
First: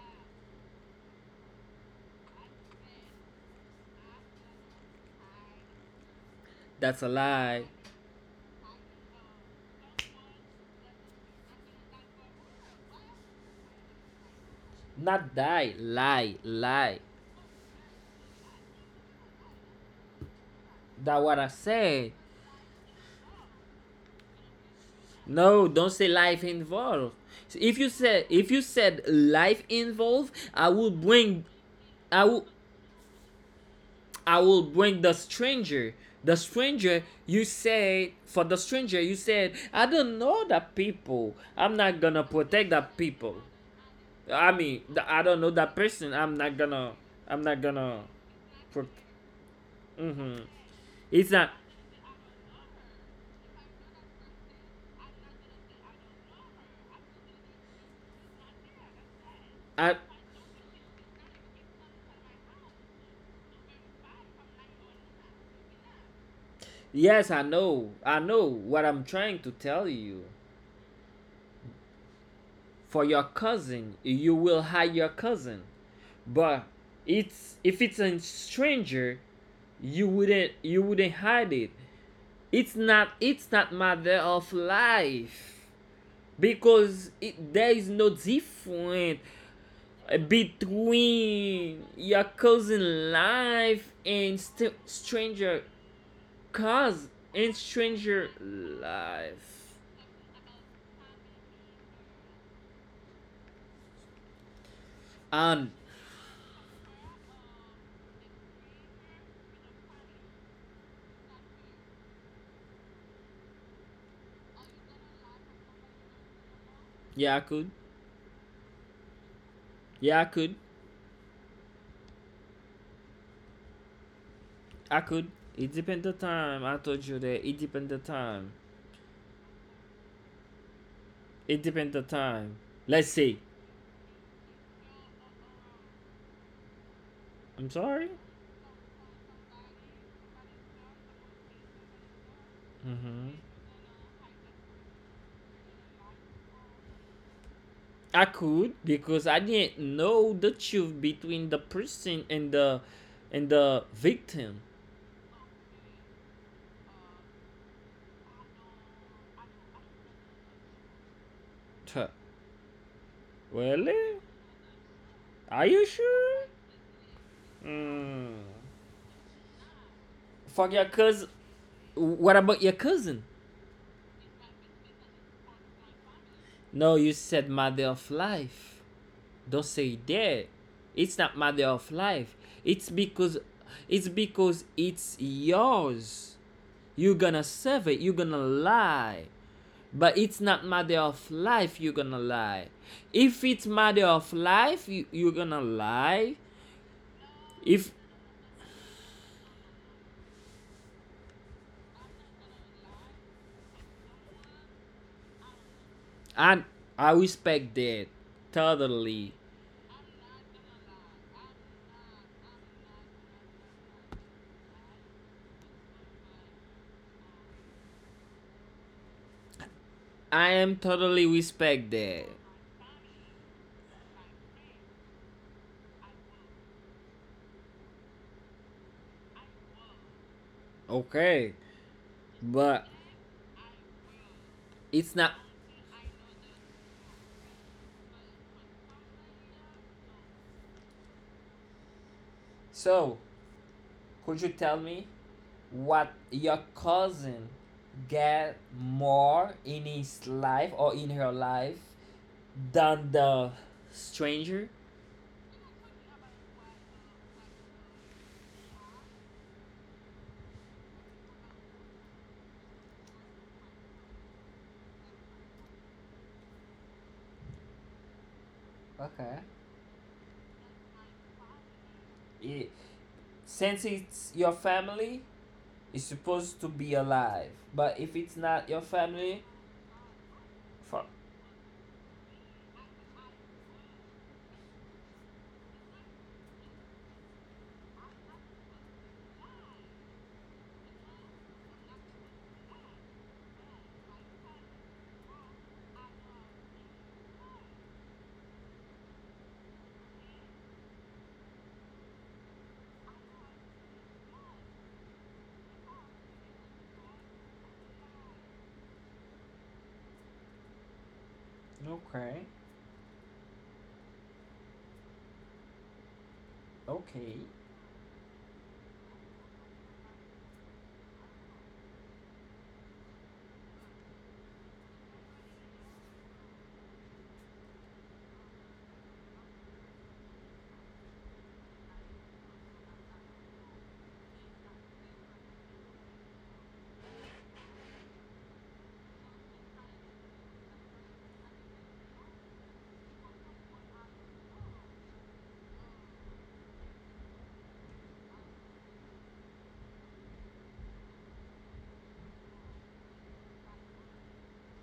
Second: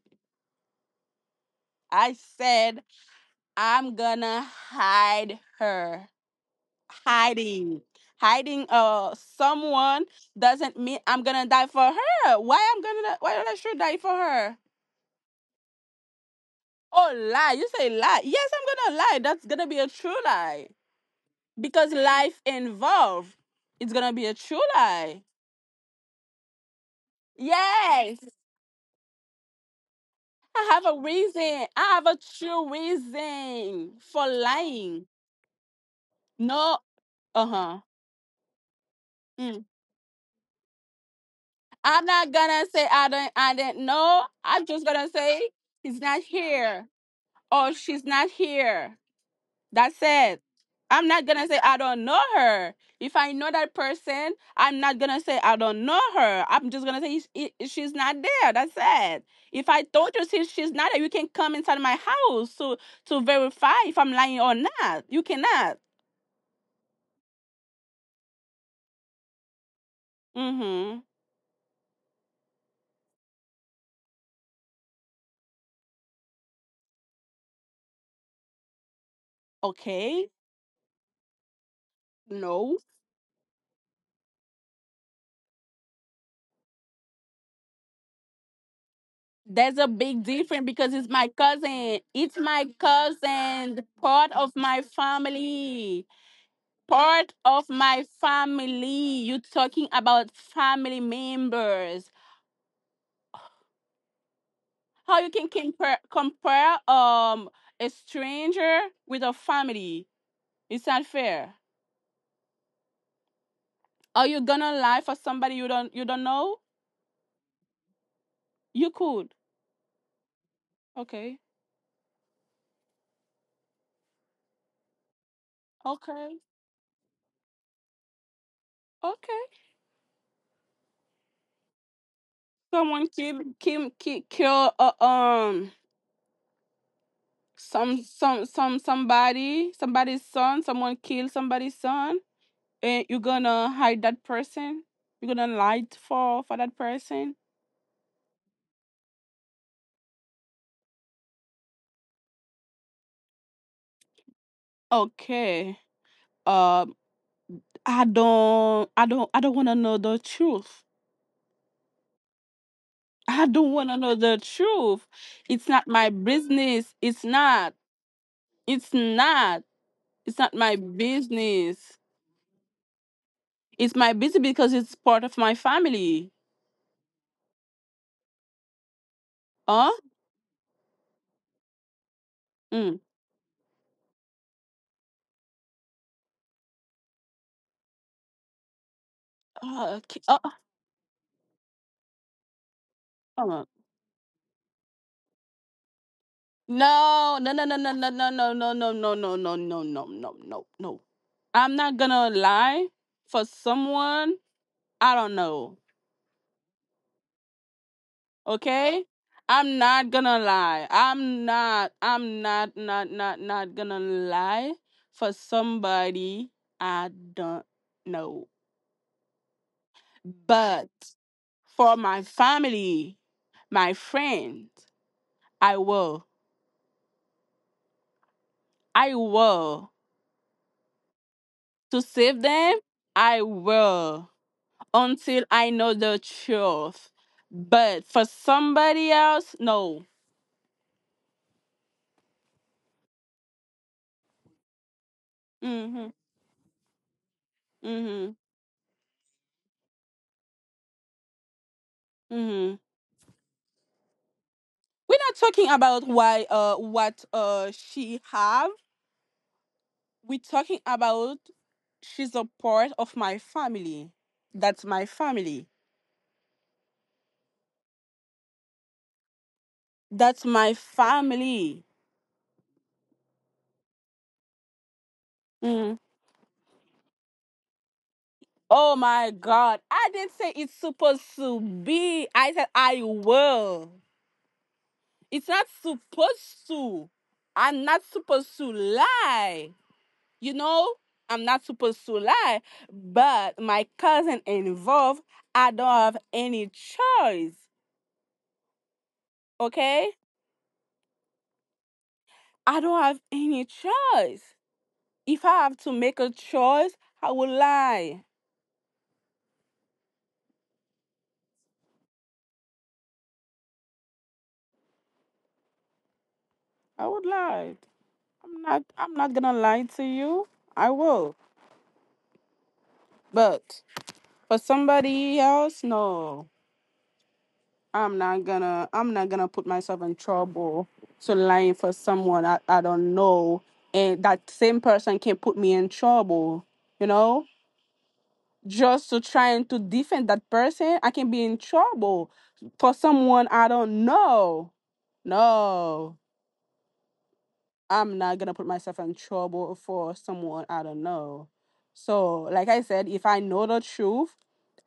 Speaker 2: I said I'm gonna hide her.
Speaker 1: That's a lie.
Speaker 2: Hiding. Hiding uh someone doesn't mean I'm gonna die for her. Why I'm gonna why would I should die for her?
Speaker 1: Not die. Lie. Lie.
Speaker 2: Oh lie, you say lie. Yes, I'm gonna lie. That's gonna be a true lie.
Speaker 1: That what I
Speaker 2: Because
Speaker 1: said.
Speaker 2: life involved, it's gonna be a true lie.
Speaker 1: No, don't say life involved. If you
Speaker 2: Yes,
Speaker 1: said if you said life involved,
Speaker 2: I
Speaker 1: I
Speaker 2: have
Speaker 1: will
Speaker 2: a
Speaker 1: bring
Speaker 2: reason. I have a
Speaker 1: I will
Speaker 2: true reason for
Speaker 1: I will bring
Speaker 2: lying.
Speaker 1: the stranger. The
Speaker 2: No.
Speaker 1: stranger, you
Speaker 2: Uh-huh.
Speaker 1: said, for the stranger, you said,
Speaker 2: Mm.
Speaker 1: I don't know that people. I'm not
Speaker 2: I'm
Speaker 1: gonna
Speaker 2: not gonna
Speaker 1: protect
Speaker 2: say
Speaker 1: that
Speaker 2: I don't,
Speaker 1: people.
Speaker 2: I didn't know.
Speaker 1: I
Speaker 2: I'm
Speaker 1: mean,
Speaker 2: just
Speaker 1: the,
Speaker 2: gonna
Speaker 1: I
Speaker 2: say
Speaker 1: don't know that
Speaker 2: he's
Speaker 1: person.
Speaker 2: not
Speaker 1: I'm not
Speaker 2: here
Speaker 1: gonna, I'm not
Speaker 2: or she's
Speaker 1: gonna.
Speaker 2: not
Speaker 1: Pro-
Speaker 2: here. That's
Speaker 1: mm-hmm.
Speaker 2: it. I'm not
Speaker 1: It's
Speaker 2: gonna
Speaker 1: not,
Speaker 2: say I don't know her. If I know that person, I'm not gonna say I don't know her. I'm just gonna say "She- I- she's not there. That's it. If I
Speaker 1: I,
Speaker 2: told you she- she's not there, you can come inside my house to to verify if I'm lying or not. You cannot.
Speaker 1: yes, I know. I know what I'm trying to tell you.
Speaker 2: Mm-hmm.
Speaker 1: For your cousin, you will hide your cousin. But it's, if it's a stranger, you
Speaker 2: Okay.
Speaker 1: wouldn't, you wouldn't hide it. It's
Speaker 2: No.
Speaker 1: not it's not matter of life because it, there is no difference
Speaker 2: There's a big difference because it's my
Speaker 1: between
Speaker 2: cousin.
Speaker 1: your
Speaker 2: It's my
Speaker 1: cousin
Speaker 2: cousin,
Speaker 1: life
Speaker 2: part
Speaker 1: and
Speaker 2: of
Speaker 1: st-
Speaker 2: my
Speaker 1: stranger
Speaker 2: family.
Speaker 1: cause
Speaker 2: Part
Speaker 1: and
Speaker 2: of my
Speaker 1: stranger
Speaker 2: family. You
Speaker 1: life.
Speaker 2: talking about family members? How you can
Speaker 1: Um,
Speaker 2: compare compare um a stranger with a family? It's not fair. Are you gonna lie for somebody you don't you don't know?
Speaker 1: yeah, I could,
Speaker 2: You could.
Speaker 1: yeah, I could,
Speaker 2: Okay.
Speaker 1: I could. It depends the
Speaker 2: Okay.
Speaker 1: time. I told you that it depends the time.
Speaker 2: Okay.
Speaker 1: It depends the time.
Speaker 2: Someone
Speaker 1: Let's see.
Speaker 2: kill kill kill, kill uh, um
Speaker 1: I'm
Speaker 2: some
Speaker 1: sorry.
Speaker 2: some some somebody somebody's son. Someone kill somebody's son. And you're
Speaker 1: Mm-hmm.
Speaker 2: gonna hide that person, you're gonna lie for for that person.
Speaker 1: I could because I didn't know the truth between the person and the and the victim.
Speaker 2: Okay. um i don't i don't I don't want to know the truth.
Speaker 1: Tuh.
Speaker 2: I don't want
Speaker 1: Really?
Speaker 2: to know the truth.
Speaker 1: Are
Speaker 2: It's
Speaker 1: you
Speaker 2: not my
Speaker 1: sure?
Speaker 2: business it's not
Speaker 1: Mm.
Speaker 2: It's not, it's not
Speaker 1: Fuck
Speaker 2: my
Speaker 1: your cousin.
Speaker 2: business.
Speaker 1: What about your cousin?
Speaker 2: It's my business because it's part of my family.
Speaker 1: No, you said matter of life. Don't
Speaker 2: Huh.
Speaker 1: say that. It's not matter of life. It's
Speaker 2: Mm.
Speaker 1: because it's because it's yours. You're gonna serve it. You're gonna lie.
Speaker 2: Uh,
Speaker 1: But
Speaker 2: okay. Uh,
Speaker 1: it's not matter of life you're gonna lie. If
Speaker 2: uh.
Speaker 1: it's matter of life you, you're gonna lie.
Speaker 2: No, no, no, no, no,
Speaker 1: If
Speaker 2: no, no, no, no, no, no, no, no, no, no, no, no, no. I'm not gonna lie for someone. I don't know.
Speaker 1: And I respect that
Speaker 2: Okay?
Speaker 1: totally.
Speaker 2: I'm not gonna lie. I'm not, I'm not, not, not, not gonna lie for somebody I don't know.
Speaker 1: I am
Speaker 2: But
Speaker 1: totally respect
Speaker 2: for my
Speaker 1: that.
Speaker 2: family, my friends, I will. I will.
Speaker 1: Okay.
Speaker 2: To save them,
Speaker 1: But
Speaker 2: I will.
Speaker 1: it's not
Speaker 2: Until I know the truth. But for somebody else, no.
Speaker 1: so could you tell me
Speaker 2: Mhm.
Speaker 1: what your cousin
Speaker 2: Mhm.
Speaker 1: get more in his life or in her life
Speaker 2: Mhm.
Speaker 1: than the stranger?
Speaker 2: We're not talking about why uh what uh she have. We're talking about she's a part of my family. That's my family.
Speaker 1: Okay.
Speaker 2: That's my family.
Speaker 1: It, since it's your family,
Speaker 2: Mm.
Speaker 1: it's supposed to be alive, but if it's not your
Speaker 2: Oh my
Speaker 1: family,
Speaker 2: god. I didn't say it's
Speaker 1: fuck.
Speaker 2: supposed to be. I said I will. It's not supposed to. I'm not supposed to lie. You know, I'm not supposed to lie, but my cousin involved, I don't have any choice. Okay? I don't have any choice. If I have to make a choice, I would lie.
Speaker 1: Okay.
Speaker 2: I would
Speaker 1: Okay.
Speaker 2: lie. I'm not I'm not gonna lie to you. I will. But for somebody else, no. I'm not gonna I'm not gonna put myself in trouble to lying for someone I, I don't know, and that same person can put me in trouble, you know? Just to trying to defend that person, I can be in trouble for someone I don't know. No. I'm not gonna put myself in trouble for someone I don't know. So like I said, if I know the truth,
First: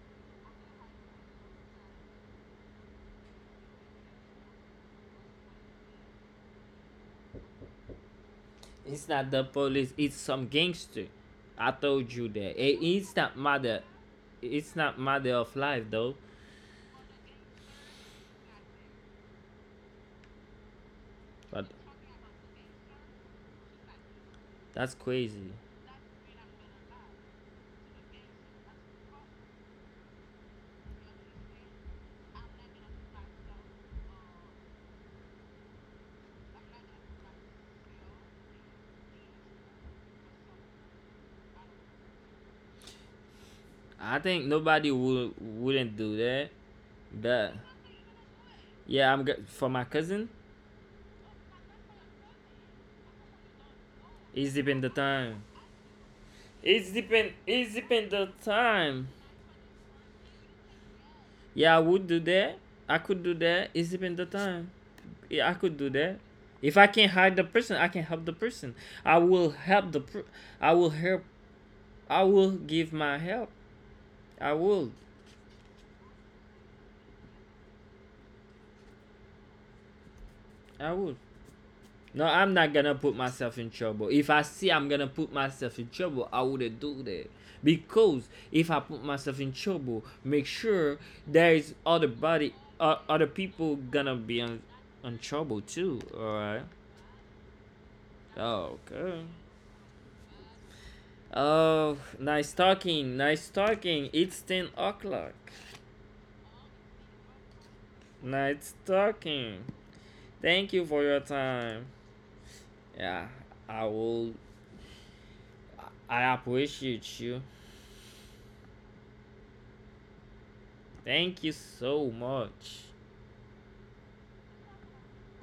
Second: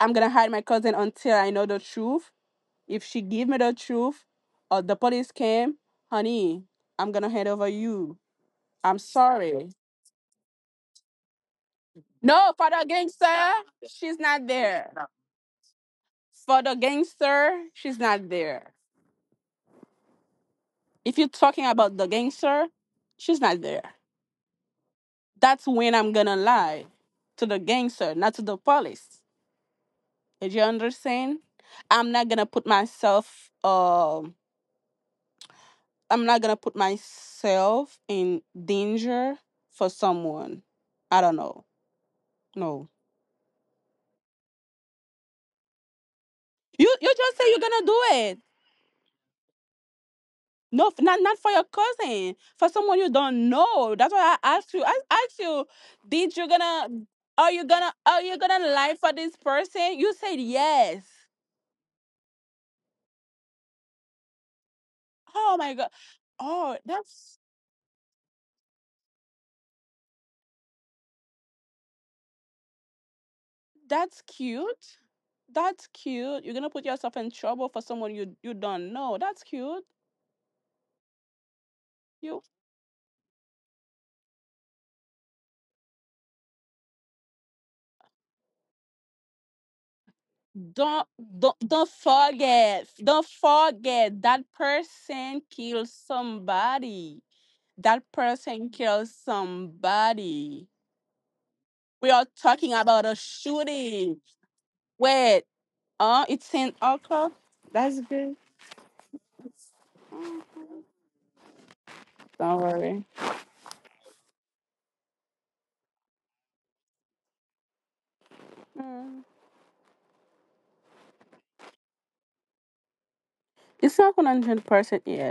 Speaker 2: I'm gonna hide my cousin until I know the truth if she give me the truth or the police came, honey, I'm gonna hand over you. I'm
Speaker 1: It's not the
Speaker 2: sorry.
Speaker 1: police. It's some gangster. I told you
Speaker 2: No,
Speaker 1: that
Speaker 2: for
Speaker 1: it,
Speaker 2: the
Speaker 1: it's
Speaker 2: gangster,
Speaker 1: not matter.
Speaker 2: she's not
Speaker 1: It's
Speaker 2: there.
Speaker 1: not matter of life though.
Speaker 2: For the gangster, she's not there. If you're talking
Speaker 1: But
Speaker 2: about the gangster, she's not there.
Speaker 1: that's crazy.
Speaker 2: That's when I'm gonna lie to the gangster, not to the police. Did you understand? I'm not gonna put myself um I'm not gonna put myself in danger for someone. I don't know. No.
Speaker 1: I think nobody would wouldn't do that.
Speaker 2: You you just say
Speaker 1: But
Speaker 2: you're gonna do it.
Speaker 1: yeah, I'm for my cousin.
Speaker 2: No, f- not not for your cousin, for someone you don't know. That's why
Speaker 1: It's
Speaker 2: I asked
Speaker 1: depend
Speaker 2: you.
Speaker 1: the
Speaker 2: I asked
Speaker 1: time.
Speaker 2: you, did you
Speaker 1: It's
Speaker 2: gonna
Speaker 1: depend
Speaker 2: are you
Speaker 1: it's
Speaker 2: gonna
Speaker 1: depend
Speaker 2: are
Speaker 1: the
Speaker 2: you gonna lie
Speaker 1: time.
Speaker 2: for this person? You said yes.
Speaker 1: Yeah, I would do that. I could do that. It's depend the time. Yeah, I
Speaker 2: Oh my
Speaker 1: could do
Speaker 2: god.
Speaker 1: that. If
Speaker 2: Oh,
Speaker 1: I can hide
Speaker 2: that's
Speaker 1: the person, I can help the person. I will help the. Per- I will help. I will give my help.
Speaker 2: that's
Speaker 1: I will.
Speaker 2: cute. That's cute. You're gonna put yourself in trouble for someone you you don't know. That's cute.
Speaker 1: I will. No,
Speaker 2: You
Speaker 1: I'm not gonna put myself in trouble. If I see I'm gonna put myself in trouble, I wouldn't do that. Because if I put myself in trouble, make sure
Speaker 2: don't
Speaker 1: there
Speaker 2: don't
Speaker 1: is
Speaker 2: don't
Speaker 1: other body,
Speaker 2: forget.
Speaker 1: uh, other
Speaker 2: Don't
Speaker 1: people gonna
Speaker 2: forget
Speaker 1: be
Speaker 2: that
Speaker 1: on, on
Speaker 2: person
Speaker 1: trouble
Speaker 2: killed
Speaker 1: too. All right.
Speaker 2: somebody. That person killed
Speaker 1: Okay.
Speaker 2: somebody.
Speaker 1: Oh,
Speaker 2: We are
Speaker 1: nice
Speaker 2: talking about a
Speaker 1: talking, nice talking.
Speaker 2: shooting.
Speaker 1: It's ten o'clock.
Speaker 2: Wait, oh, it's in Oakland. That's good.
Speaker 1: Nice talking.
Speaker 2: Mm-hmm.
Speaker 1: Thank you for your time.
Speaker 2: Don't worry.
Speaker 1: Yeah, I will. I appreciate you.
Speaker 2: Mm.
Speaker 1: Thank you so much.
Speaker 2: It's not one hundred percent. Yeah,